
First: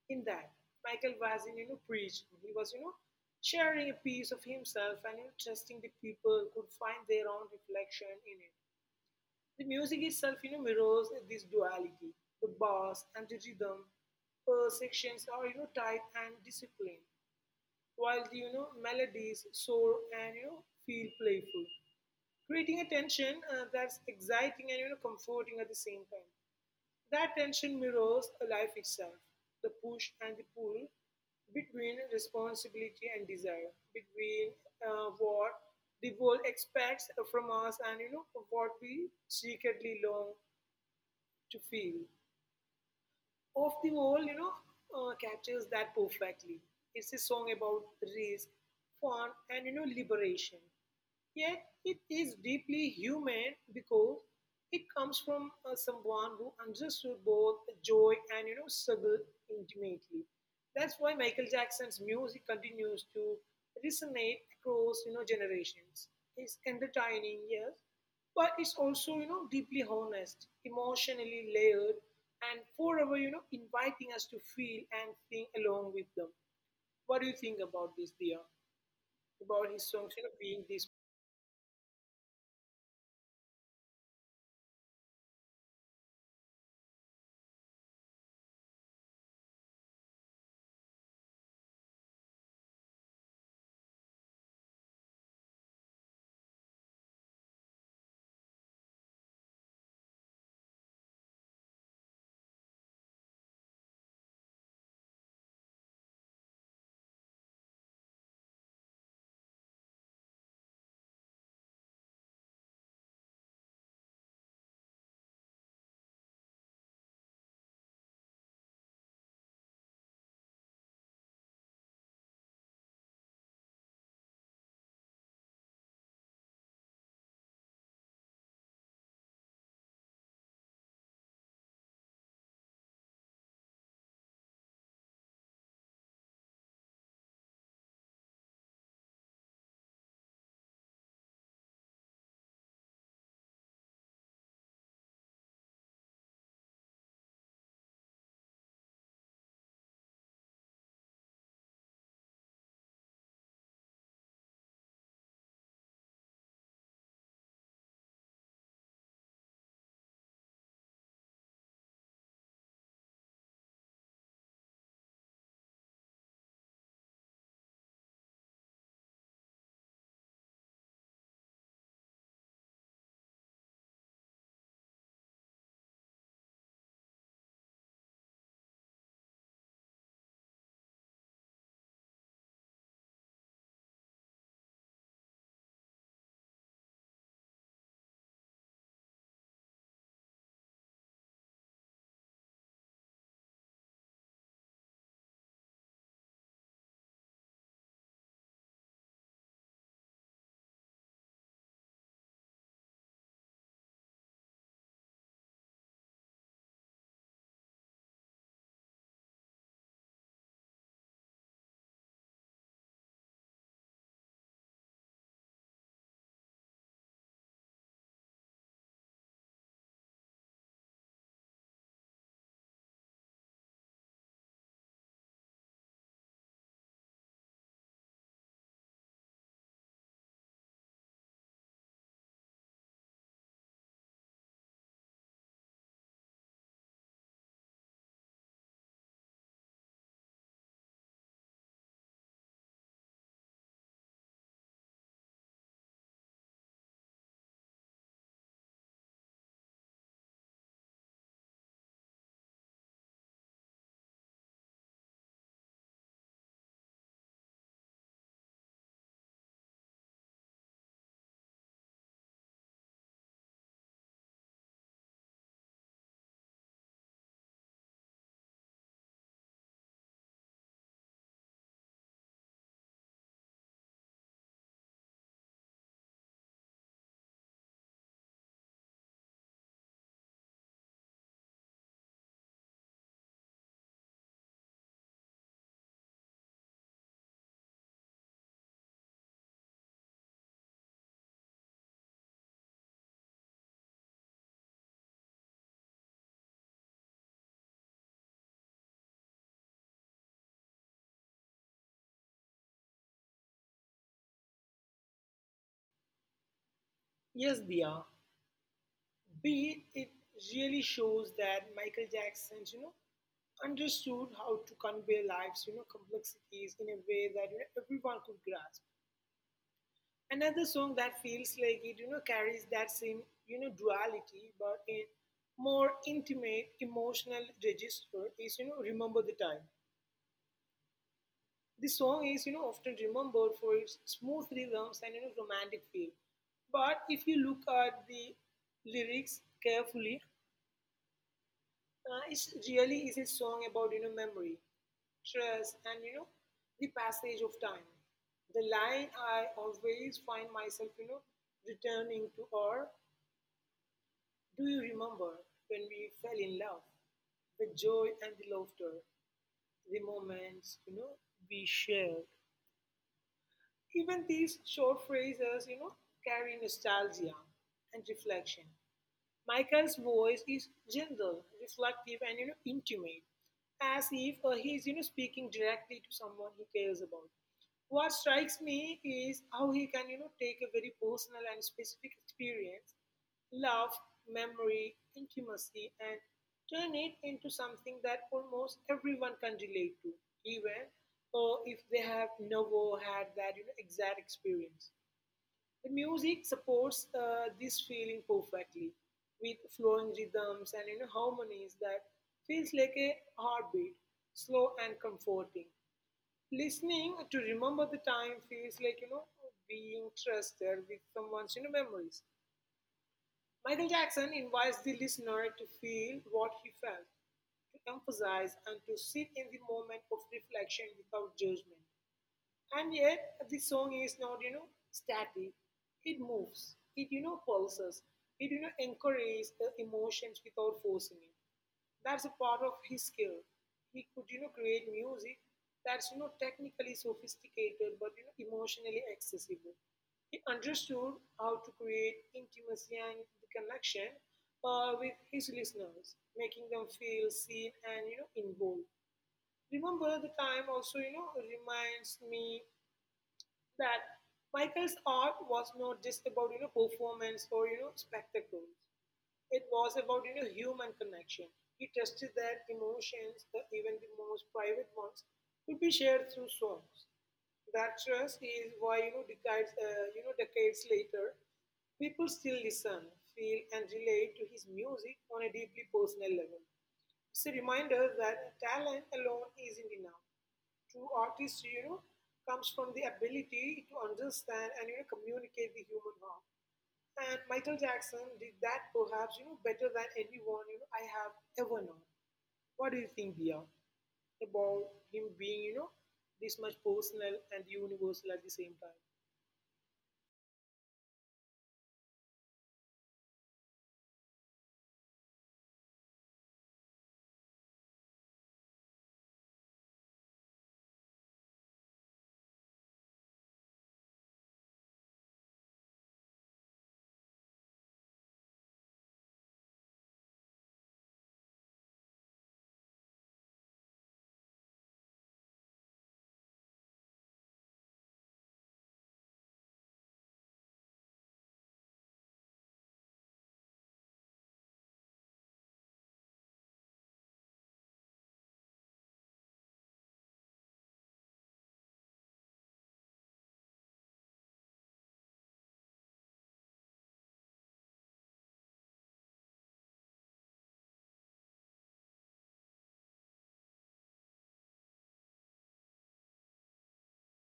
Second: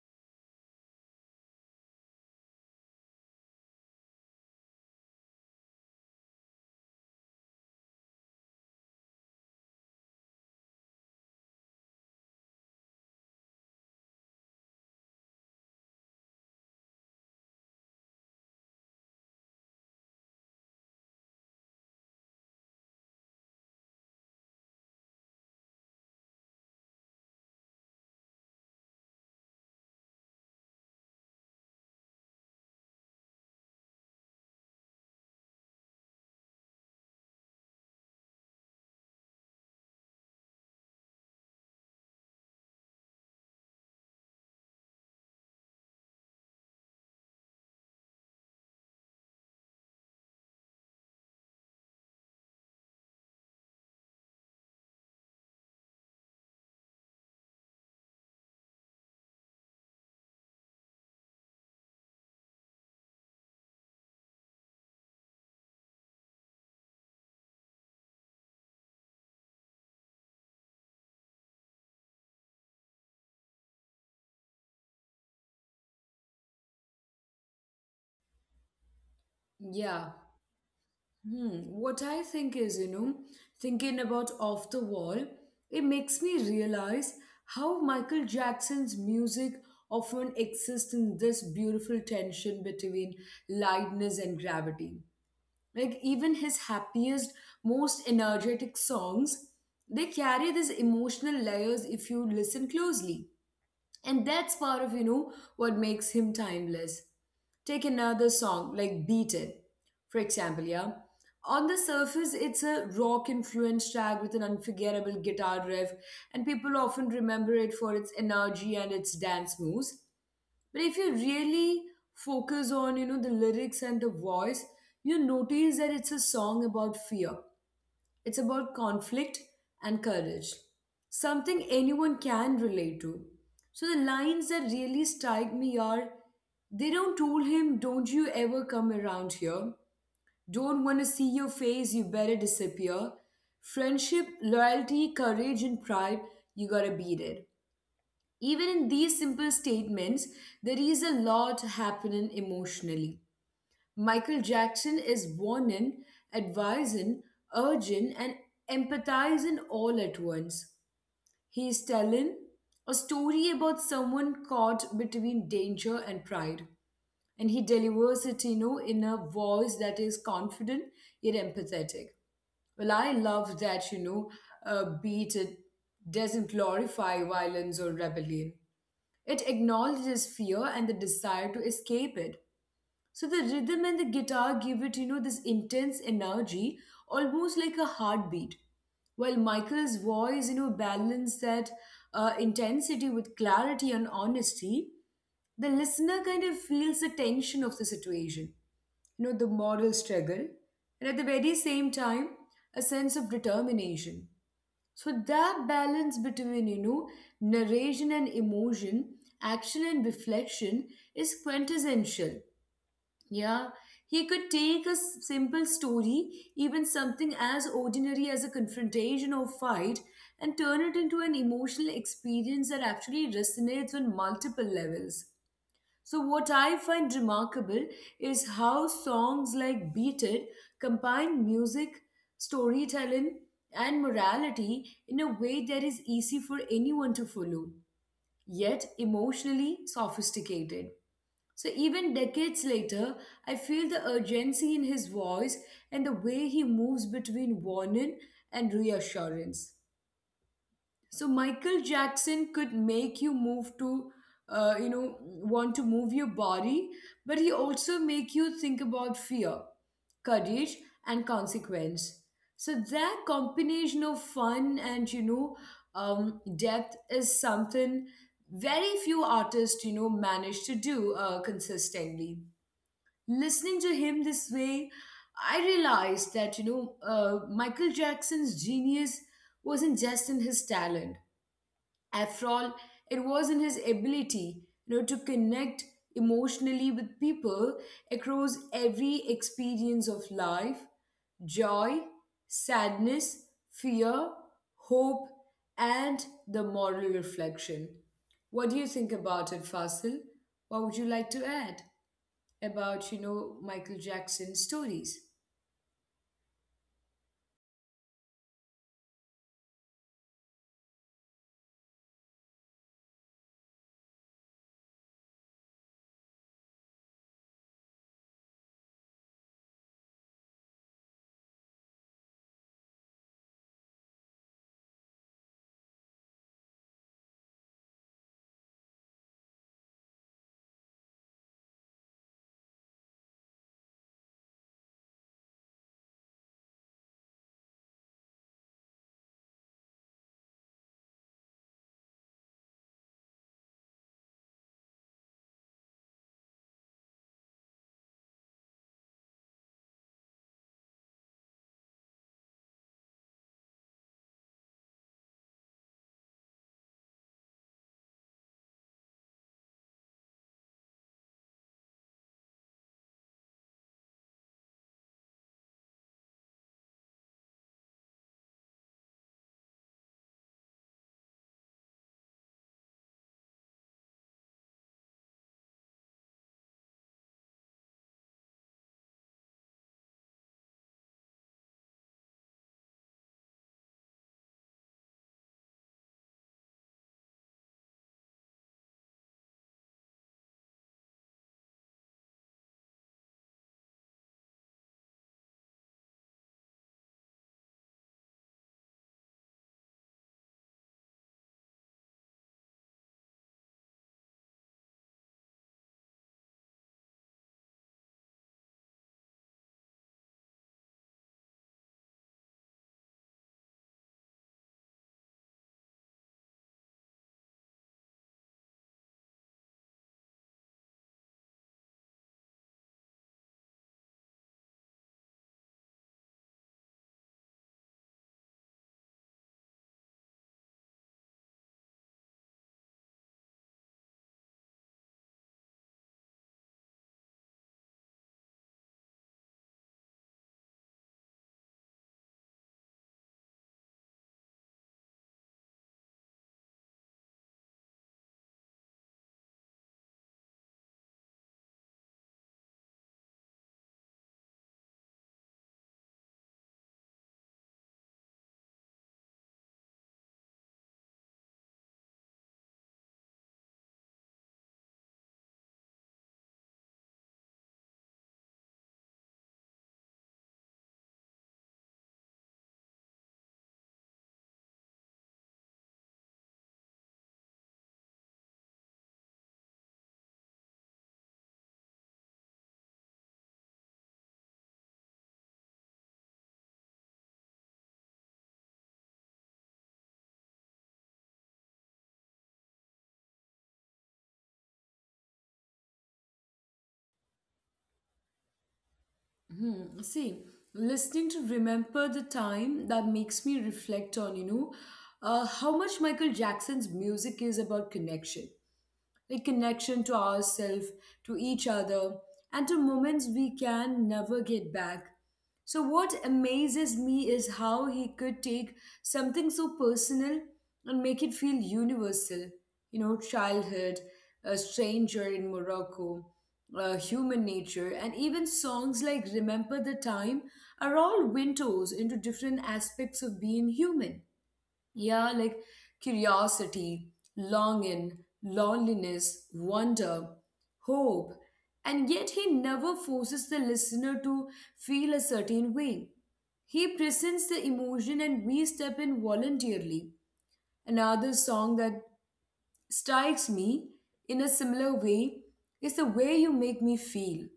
S2: in that. Michael wasn't, preaching. He was, sharing a piece of himself and, trusting the people could find their own reflection in it. The music itself, mirrors this duality. The bass and the rhythm sections are, tight and disciplined, while the, melodies soar and, feel playful, creating a tension that's exciting and, comforting at the same time. That tension mirrors a life itself, the push and the pull between responsibility and desire, between what the world expects from us and what we secretly long to feel. Of the Wall, captures that perfectly. It's a song about risk, fun, and liberation. Yet it is deeply human because it comes from someone who understood both joy and struggle intimately. That's why Michael Jackson's music continues to resonate across generations. It's entertaining, yes, but it's also deeply honest, emotionally layered, and forever inviting us to feel and think along with them. What do you think about this, Dia? About his
S1: Yeah.
S2: songs, being this?
S1: Hmm. What I think is, thinking about Off the Wall, it makes me realize how Michael Jackson's music often exists in this beautiful tension between lightness and gravity. Like, even his happiest, most energetic songs, they carry these emotional layers if you listen closely, and that's part of what makes him timeless. Take another song like Beat It, for example. Yeah, on the surface it's a rock influenced track with an unforgettable guitar riff, and people often remember it for its energy and its dance moves. But if you really focus on the lyrics and the voice, you notice that it's a song about fear. It's about conflict and courage, something anyone can relate to. So the lines that really strike me are, they don't told him, don't you ever come around here. Don't want to see your face, you better disappear. Friendship, loyalty, courage, and pride, you gotta beat it. Even in these simple statements, there is a lot happening emotionally. Michael Jackson is warning, advising, urging, and empathizing all at once. He is telling a story about someone caught between danger and pride, and he delivers it, in a voice that is confident yet empathetic. Well, I love that, Beat It doesn't glorify violence or rebellion. It acknowledges fear and the desire to escape it. So the rhythm and the guitar give it, this intense energy, almost like a heartbeat. While Michael's voice, you know, balanced that intensity with clarity and honesty, the listener kind of feels the tension of the situation, you know, the moral struggle, and at the very same time, a sense of determination. So that balance between, narration and emotion, action and reflection is quintessential. Yeah, he could take a simple story, even something as ordinary as a confrontation or fight, and turn it into an emotional experience that actually resonates on multiple levels. So, what I find remarkable is how songs like Beat It combine music, storytelling, and morality in a way that is easy for anyone to follow, yet emotionally sophisticated. So, even decades later, I feel the urgency in his voice and the way he moves between warning and reassurance. So, Michael Jackson could make you move to, want to move your body, but he also make you think about fear, courage, and consequence. So, that combination of fun and, depth is something very few artists, you know, manage to do consistently. Listening to him this way, I realized that, Michael Jackson's genius wasn't just in his talent. After all, it was in his ability, to connect emotionally with people across every experience of life: joy, sadness, fear, hope, and the moral reflection. What do you think about it, Fasil? What would you like to add about, Michael Jackson stories?
S2: Yes, Dia. B, it really shows that Michael Jackson, understood how to convey life's, complexities in a way that, everyone could grasp. Another song that feels like it, carries that same, duality, but in more intimate, emotional register is, Remember the Time. This song is, often remembered for its smooth rhythms and, romantic feel. But if you look at the lyrics carefully it really is a song about memory, trust, and the passage of time. The line I always find myself returning to are, "Do you remember when we fell in love? The joy and the laughter, the moments we shared." Even these short phrases carry nostalgia and reflection. Michael's voice is gentle, reflective, and intimate, as if he is speaking directly to someone he cares about. What strikes me is how he can take a very personal and specific experience, love, memory, intimacy, and turn it into something that almost everyone can relate to, even or if they have never had that exact experience. The music supports this feeling perfectly with flowing rhythms and, harmonies that feels like a heartbeat, slow and comforting. Listening to Remember the Time feels like being trusted with someone's memories. Michael Jackson invites the listener to feel what he felt, to emphasize and to sit in the moment of reflection without judgment. And yet the song is not static. It moves. It pulses. It encourages the emotions without forcing it. That's a part of his skill. He could create music that's technically sophisticated but emotionally accessible. He understood how to create intimacy and the connection with his listeners, making them feel seen and involved. Remember the time also reminds me that Michael's art was not just about performance or spectacles. It was about human connection. He trusted that emotions, even the most private ones, could be shared through songs. That trust is why decades you know decades later, people still listen, feel, and relate to his music on a deeply personal level. It's a reminder that talent alone isn't enough to artists comes from the ability to understand and communicate the human heart. And Michael Jackson did that perhaps better than anyone I have ever known. What do you think, Dia, about him being this much personal and universal at the same time?
S1: Hmm. See, listening to Remember the Time, that makes me reflect on, how much Michael Jackson's music is about connection. Like connection to ourselves, to each other, and to moments we can never get back. So, what amazes me is how he could take something so personal and make it feel universal. You know, childhood, a stranger in Morocco, human nature, and even songs like Remember the Time are all windows into different aspects of being human. Yeah, like curiosity, longing, loneliness, wonder, hope. And yet he never forces the listener to feel a certain way. He presents the emotion and we step in voluntarily. Another song that strikes me in a similar way is The Way You Make Me Feel.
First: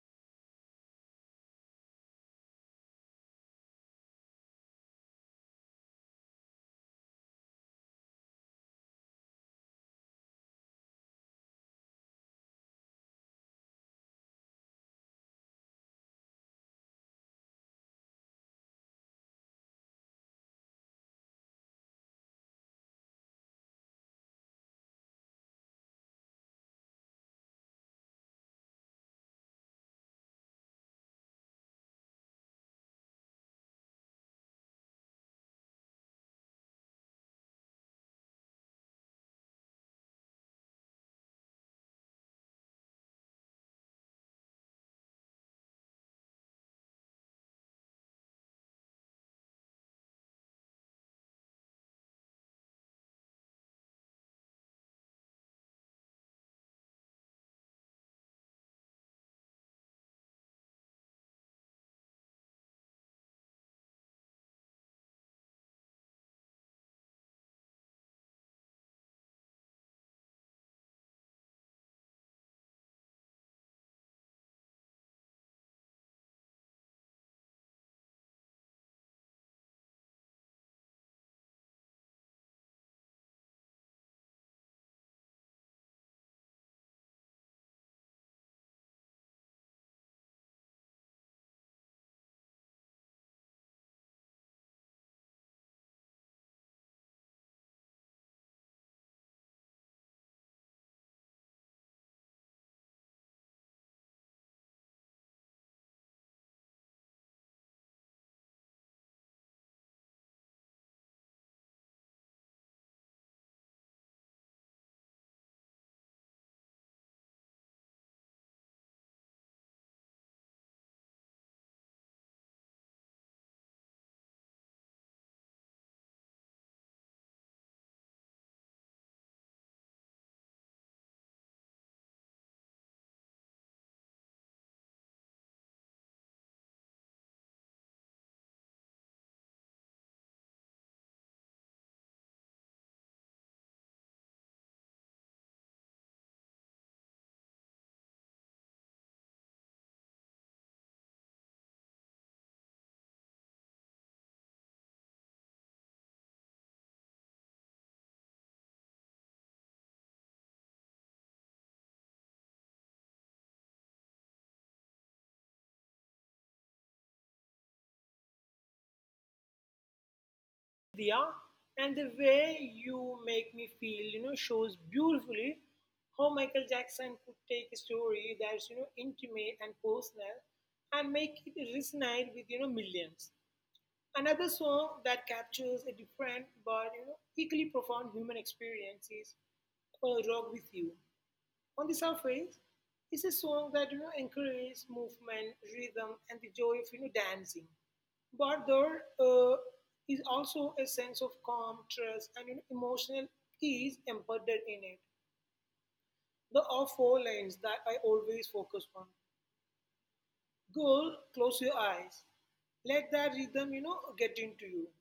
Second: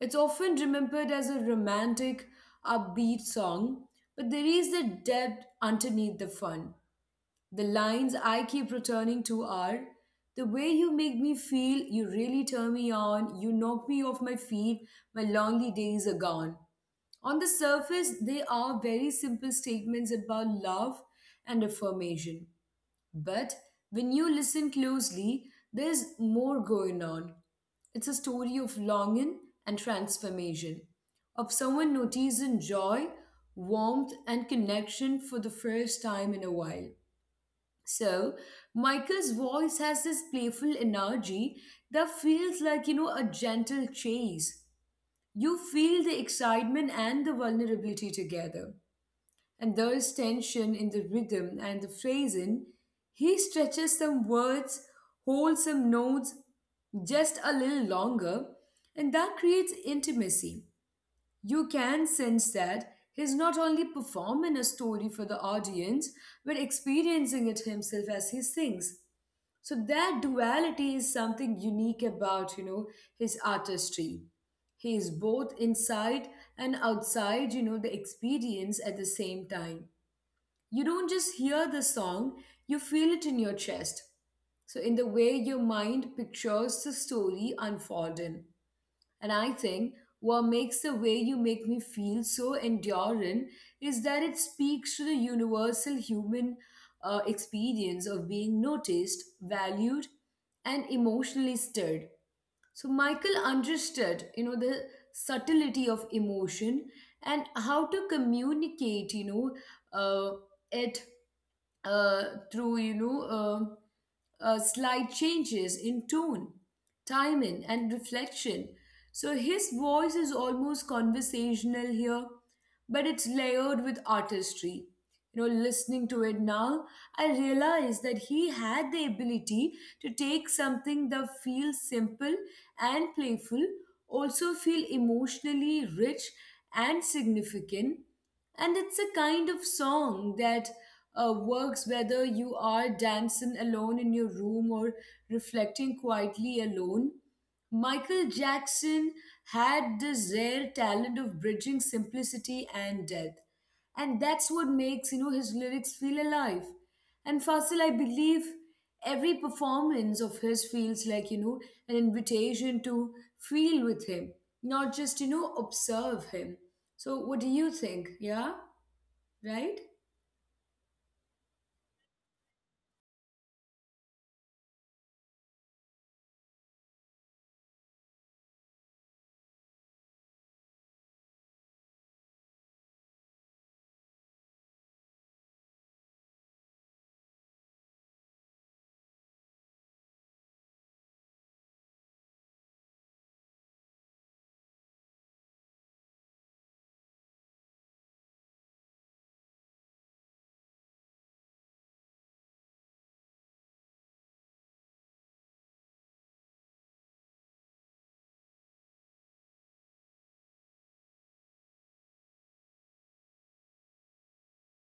S1: It's often remembered as a romantic, upbeat song, but there is a depth underneath the fun. The lines I keep returning to are, the way you make me feel, you really turn me on, you knock me off my feet, my lonely days are gone. On the surface, they are very simple statements about love and affirmation. But when you listen closely, there's more going on. It's a story of longing and transformation, of someone noticing joy, warmth, and connection for the first time in a while. So Michael's voice has this playful energy that feels like, you know, a gentle chase. You feel the excitement and the vulnerability together. And there's tension in the rhythm and the phrasing. He stretches some words, holds some notes just a little longer, and that creates intimacy. You can sense that he's not only performing a story for the audience, but experiencing it himself as he sings. So that duality is something unique about, his artistry. He is both inside and outside, you know, the experience at the same time. You don't just hear the song, you feel it in your chest. So in the way your mind pictures the story unfolding. And I think what makes The Way You Make Me Feel so enduring is that it speaks to the universal human experience of being noticed, valued, and emotionally stirred. So Michael understood, the subtlety of emotion and how to communicate, uh, it uh, through slight changes in tone, timing, and reflection. So his voice is almost conversational here, but it's layered with artistry. You know, listening to it now, I realize that he had the ability to take something that feels simple and playful, also feel emotionally rich and significant. And it's a kind of song that works whether you are dancing alone in your room or reflecting quietly alone. Michael Jackson had this rare talent of bridging simplicity and depth, and that's what makes his lyrics feel alive. And Fasil, I believe every performance of his feels like an invitation to feel with him, not just observe him. So what do you think? Yeah, right.
S2: Dia, and the way you make me feel shows beautifully how Michael Jackson could take a story that's intimate and personal and make it resonate with millions. Another song that captures a different but equally profound human experience is "I'll Rock With You." On the surface, it's a song that encourages movement, rhythm, and the joy of dancing. But there is also a sense of calm, trust, and emotional ease embedded in it. There are four lines that I always focus on. Girl, close your eyes. Let that rhythm get into you.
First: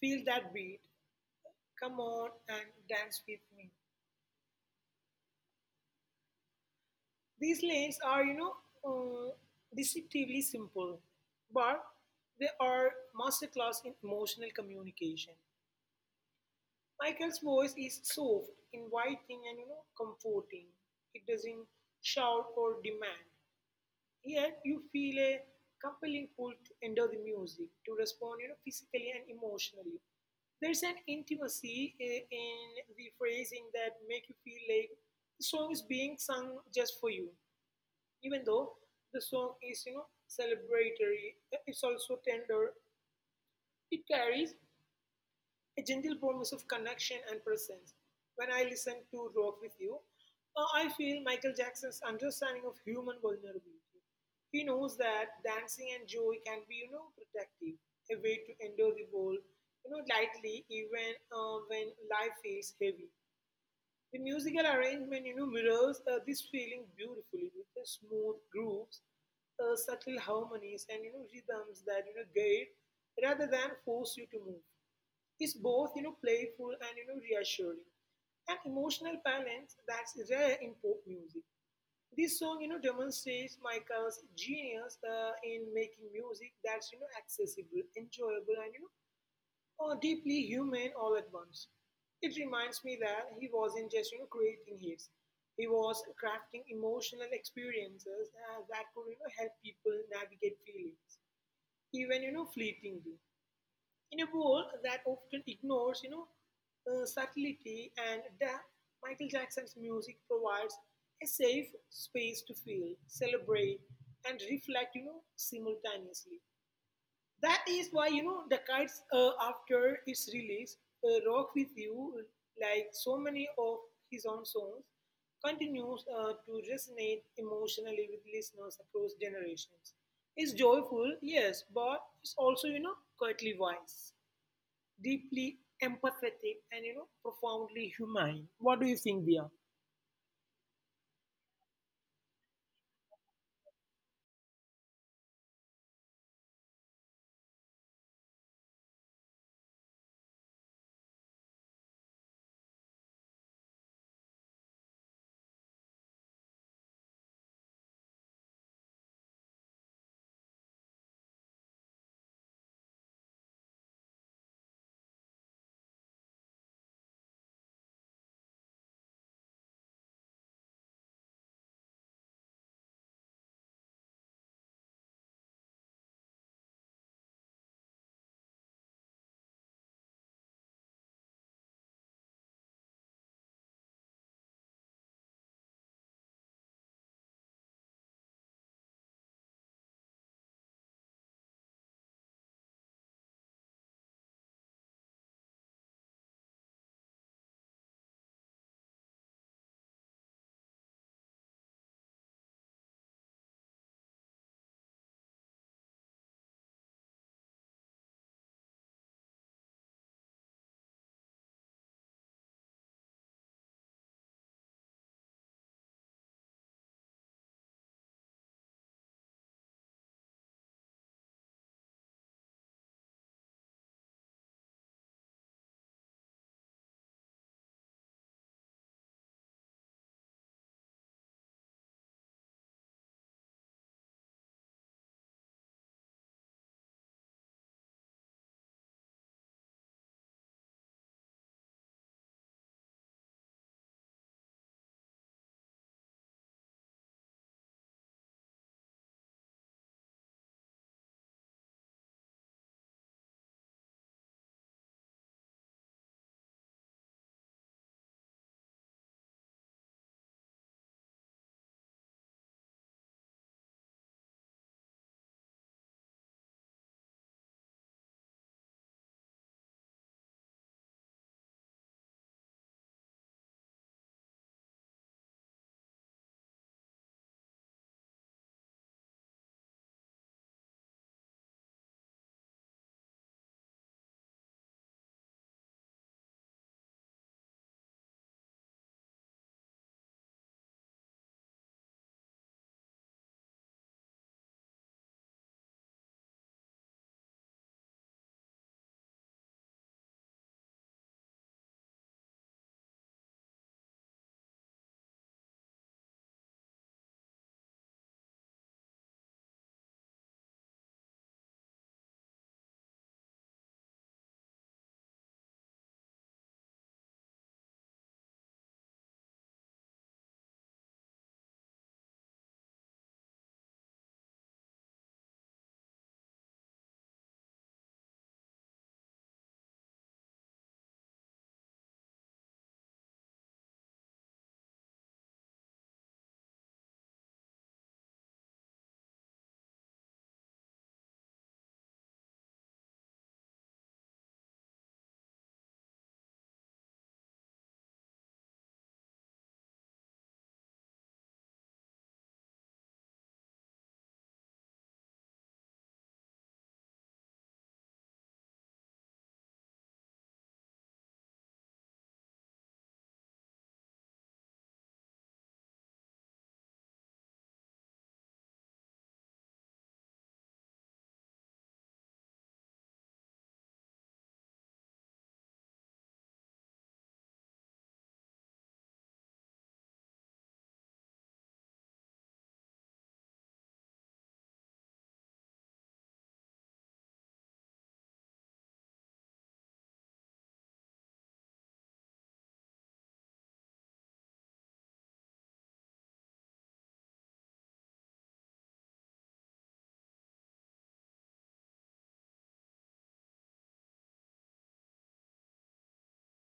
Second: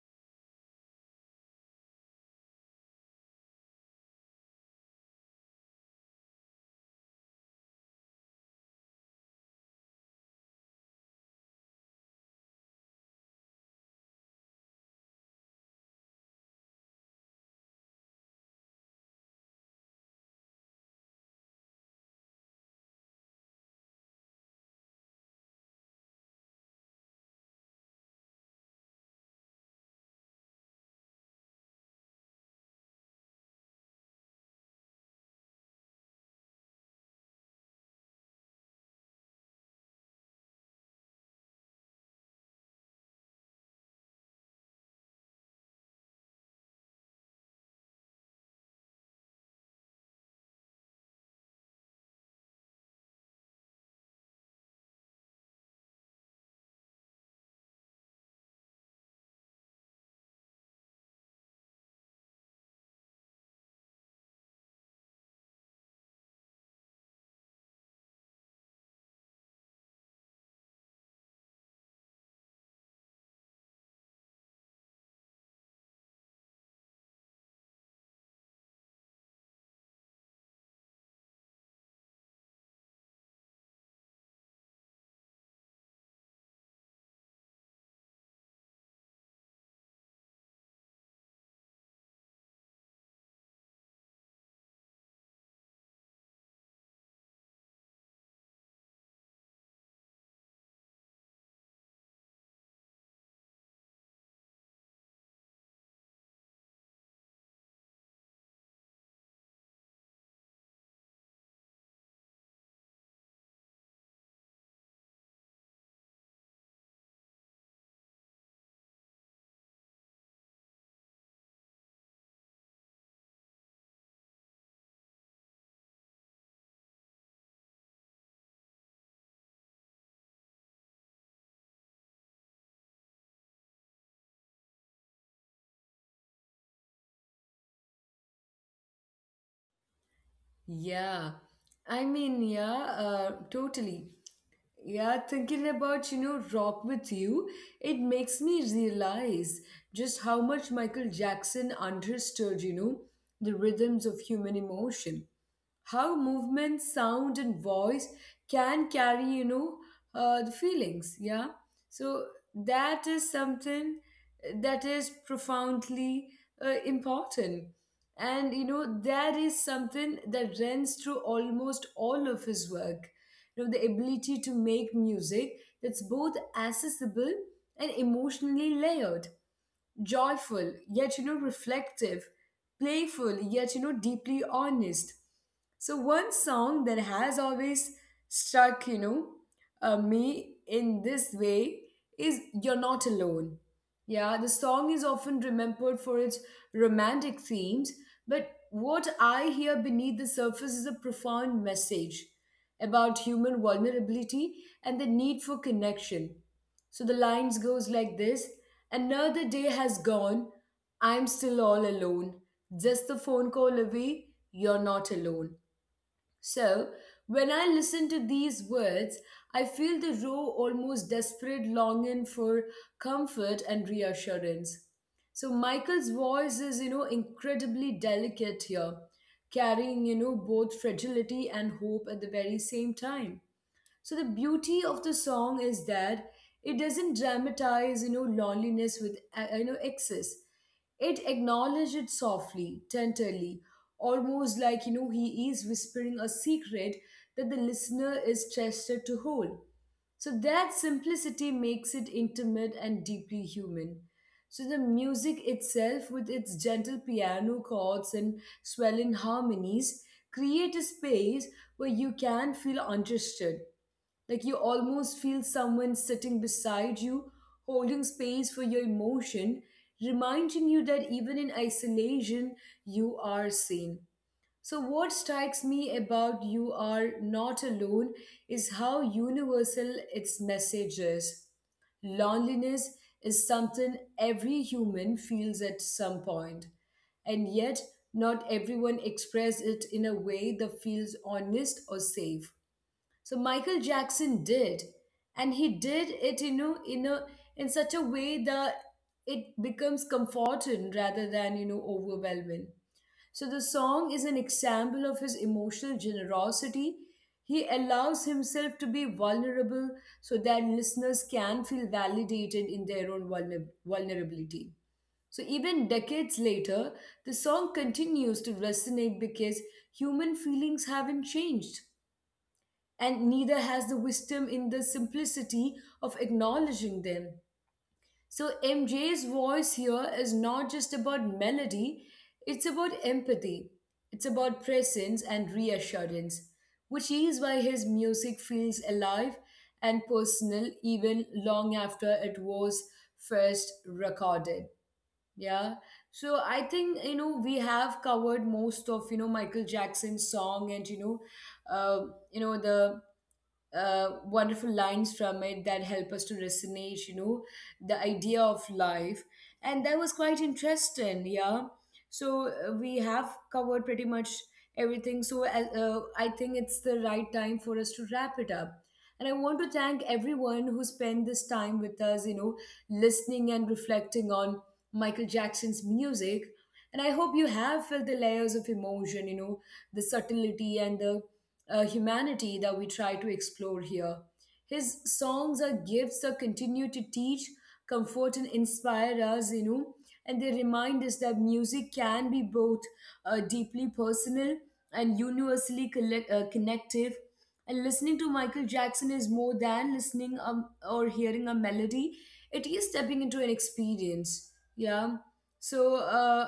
S2: Feel that beat. Come on and dance with me. These lines areuh, deceptively simple, but they are masterclass in emotional communication. Michael's voice is soft, inviting, and comforting. It doesn't shout or demand. Yet you feel a compelling pull to enter the music, to respond physically and emotionally. There's an intimacy in the phrasing that make you feel like the song is being sung just for you. Even though the song is celebratory it's also tender. It carries a gentle promise of connection and presence. When I listen to Rock with You I feel Michael Jackson's understanding of human vulnerability. He knows that dancing and joy can be protective, a way to endure the world lightly even when life feels heavy. The musical arrangement mirrors this feeling beautifully with the smooth grooves subtle harmonies, and rhythms that guide rather than force you to move is both playful and reassuring. An emotional balance that's rare in pop music. This song demonstrates Michael's genius in making music that's accessible, enjoyable, and deeply human all at once. It reminds me that he wasn't just creating hits. He was crafting emotional experiences that could help people navigate feelings, even fleetingly. In a world that often ignores subtlety and depth, Michael Jackson's music provides a safe space to feel, celebrate, and reflect simultaneously. That is why the kites after its release Rock With You, like so many of his own songs, continues to resonate emotionally with listeners across generations. It's joyful, yes, but it's also quietly wise, deeply empathetic, and profoundly humane. What do you think, Dia?
S1: Yeah, yeah, totally. Yeah, thinking about, Rock with You, it makes me realize just how much Michael Jackson understood, the rhythms of human emotion, how movement, sound, and voice can carry the feelings. Yeah, so that is something that is profoundly important, and you know that is something that runs through almost all of his work. You know, the ability to make music that's both accessible and emotionally layered, joyful yet you know reflective, playful yet you know deeply honest. So one song that has always struck me in this way is You're Not Alone. Yeah, the song is often remembered for its romantic themes, but what I hear beneath the surface is a profound message about human vulnerability and the need for connection. So the lines goes like this. Another day has gone. I'm still all alone. Just the phone call away. You're not alone. So when I listen to these words, I feel the raw, almost desperate longing for comfort and reassurance. So Michael's voice is, you know, incredibly delicate here, carrying, you know, both fragility and hope at the very same time. So the beauty of the song is that it doesn't dramatize, you know, loneliness with excess. It acknowledges it softly, tenderly, almost like you know he is whispering a secret that the listener is trusted to hold. So that simplicity makes it intimate and deeply human. So the music itself, with its gentle piano chords and swelling harmonies, create a space where you can feel understood, like you almost feel someone sitting beside you, holding space for your emotion, reminding you that even in isolation, you are seen. So, what strikes me about You Are Not Alone is how universal its message is. Loneliness is something every human feels at some point, and yet not everyone expresses it in a way that feels honest or safe. So Michael Jackson did, and he did it, in such a way that it becomes comforting rather than you know overwhelming. So the song is an example of his emotional generosity. He allows himself to be vulnerable so that listeners can feel validated in their own vulnerability. So even decades later, the song continues to resonate because human feelings haven't changed, and neither has the wisdom in the simplicity of acknowledging them. So, MJ's voice here is not just about melody, it's about empathy, it's about presence and reassurance, which is why his music feels alive and personal even long after it was first recorded. Yeah. So I think you know we have covered most of you know Michael Jackson's song, and the wonderful lines from it that help us to resonate, you know, the idea of life. And that was quite interesting, yeah. So we have covered pretty much everything. So I think it's the right time for us to wrap it up. And I want to thank everyone who spent this time with us, you know, listening and reflecting on Michael Jackson's music. And I hope you have felt the layers of emotion, you know, the subtlety and the humanity that we try to explore here. His songs are gifts that continue to teach, comfort, and inspire us, you know, and they remind us that music can be both deeply personal and universally connective. And listening to Michael Jackson is more than listening or hearing a melody, it is stepping into an experience. Yeah. So,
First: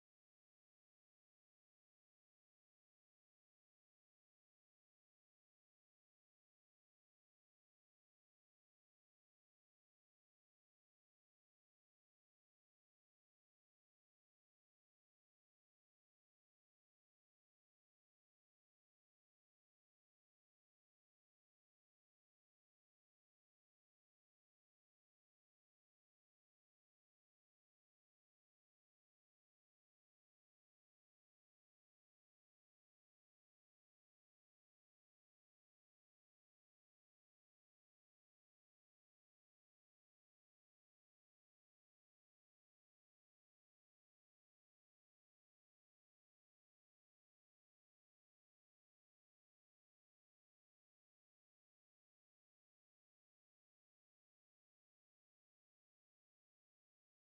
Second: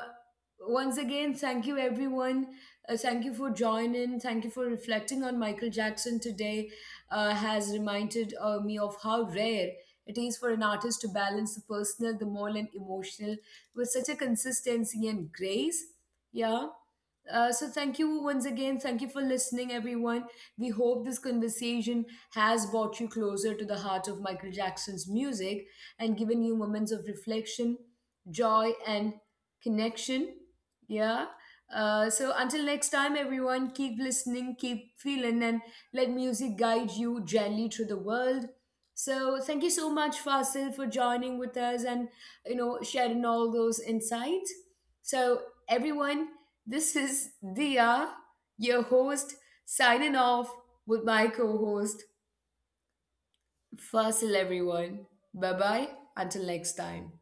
S1: once again, thank you everyone. Thank you for joining. Thank you for reflecting on Michael Jackson today. Has reminded me of how rare it is for an artist to balance the personal, the moral, and emotional with such a consistency and grace. Yeah. So thank you once again. Thank you for listening, everyone. We hope this conversation has brought you closer to the heart of Michael Jackson's music and given you moments of reflection, joy, and connection. Yeah. So until next time, everyone, keep listening, keep feeling, and let music guide you gently through the world. So thank you so much, Fasil, for joining with us and you know sharing all those insights. So everyone, this is Dia, your host, signing off with my co host, Fasil. Everyone, bye bye. Until next time.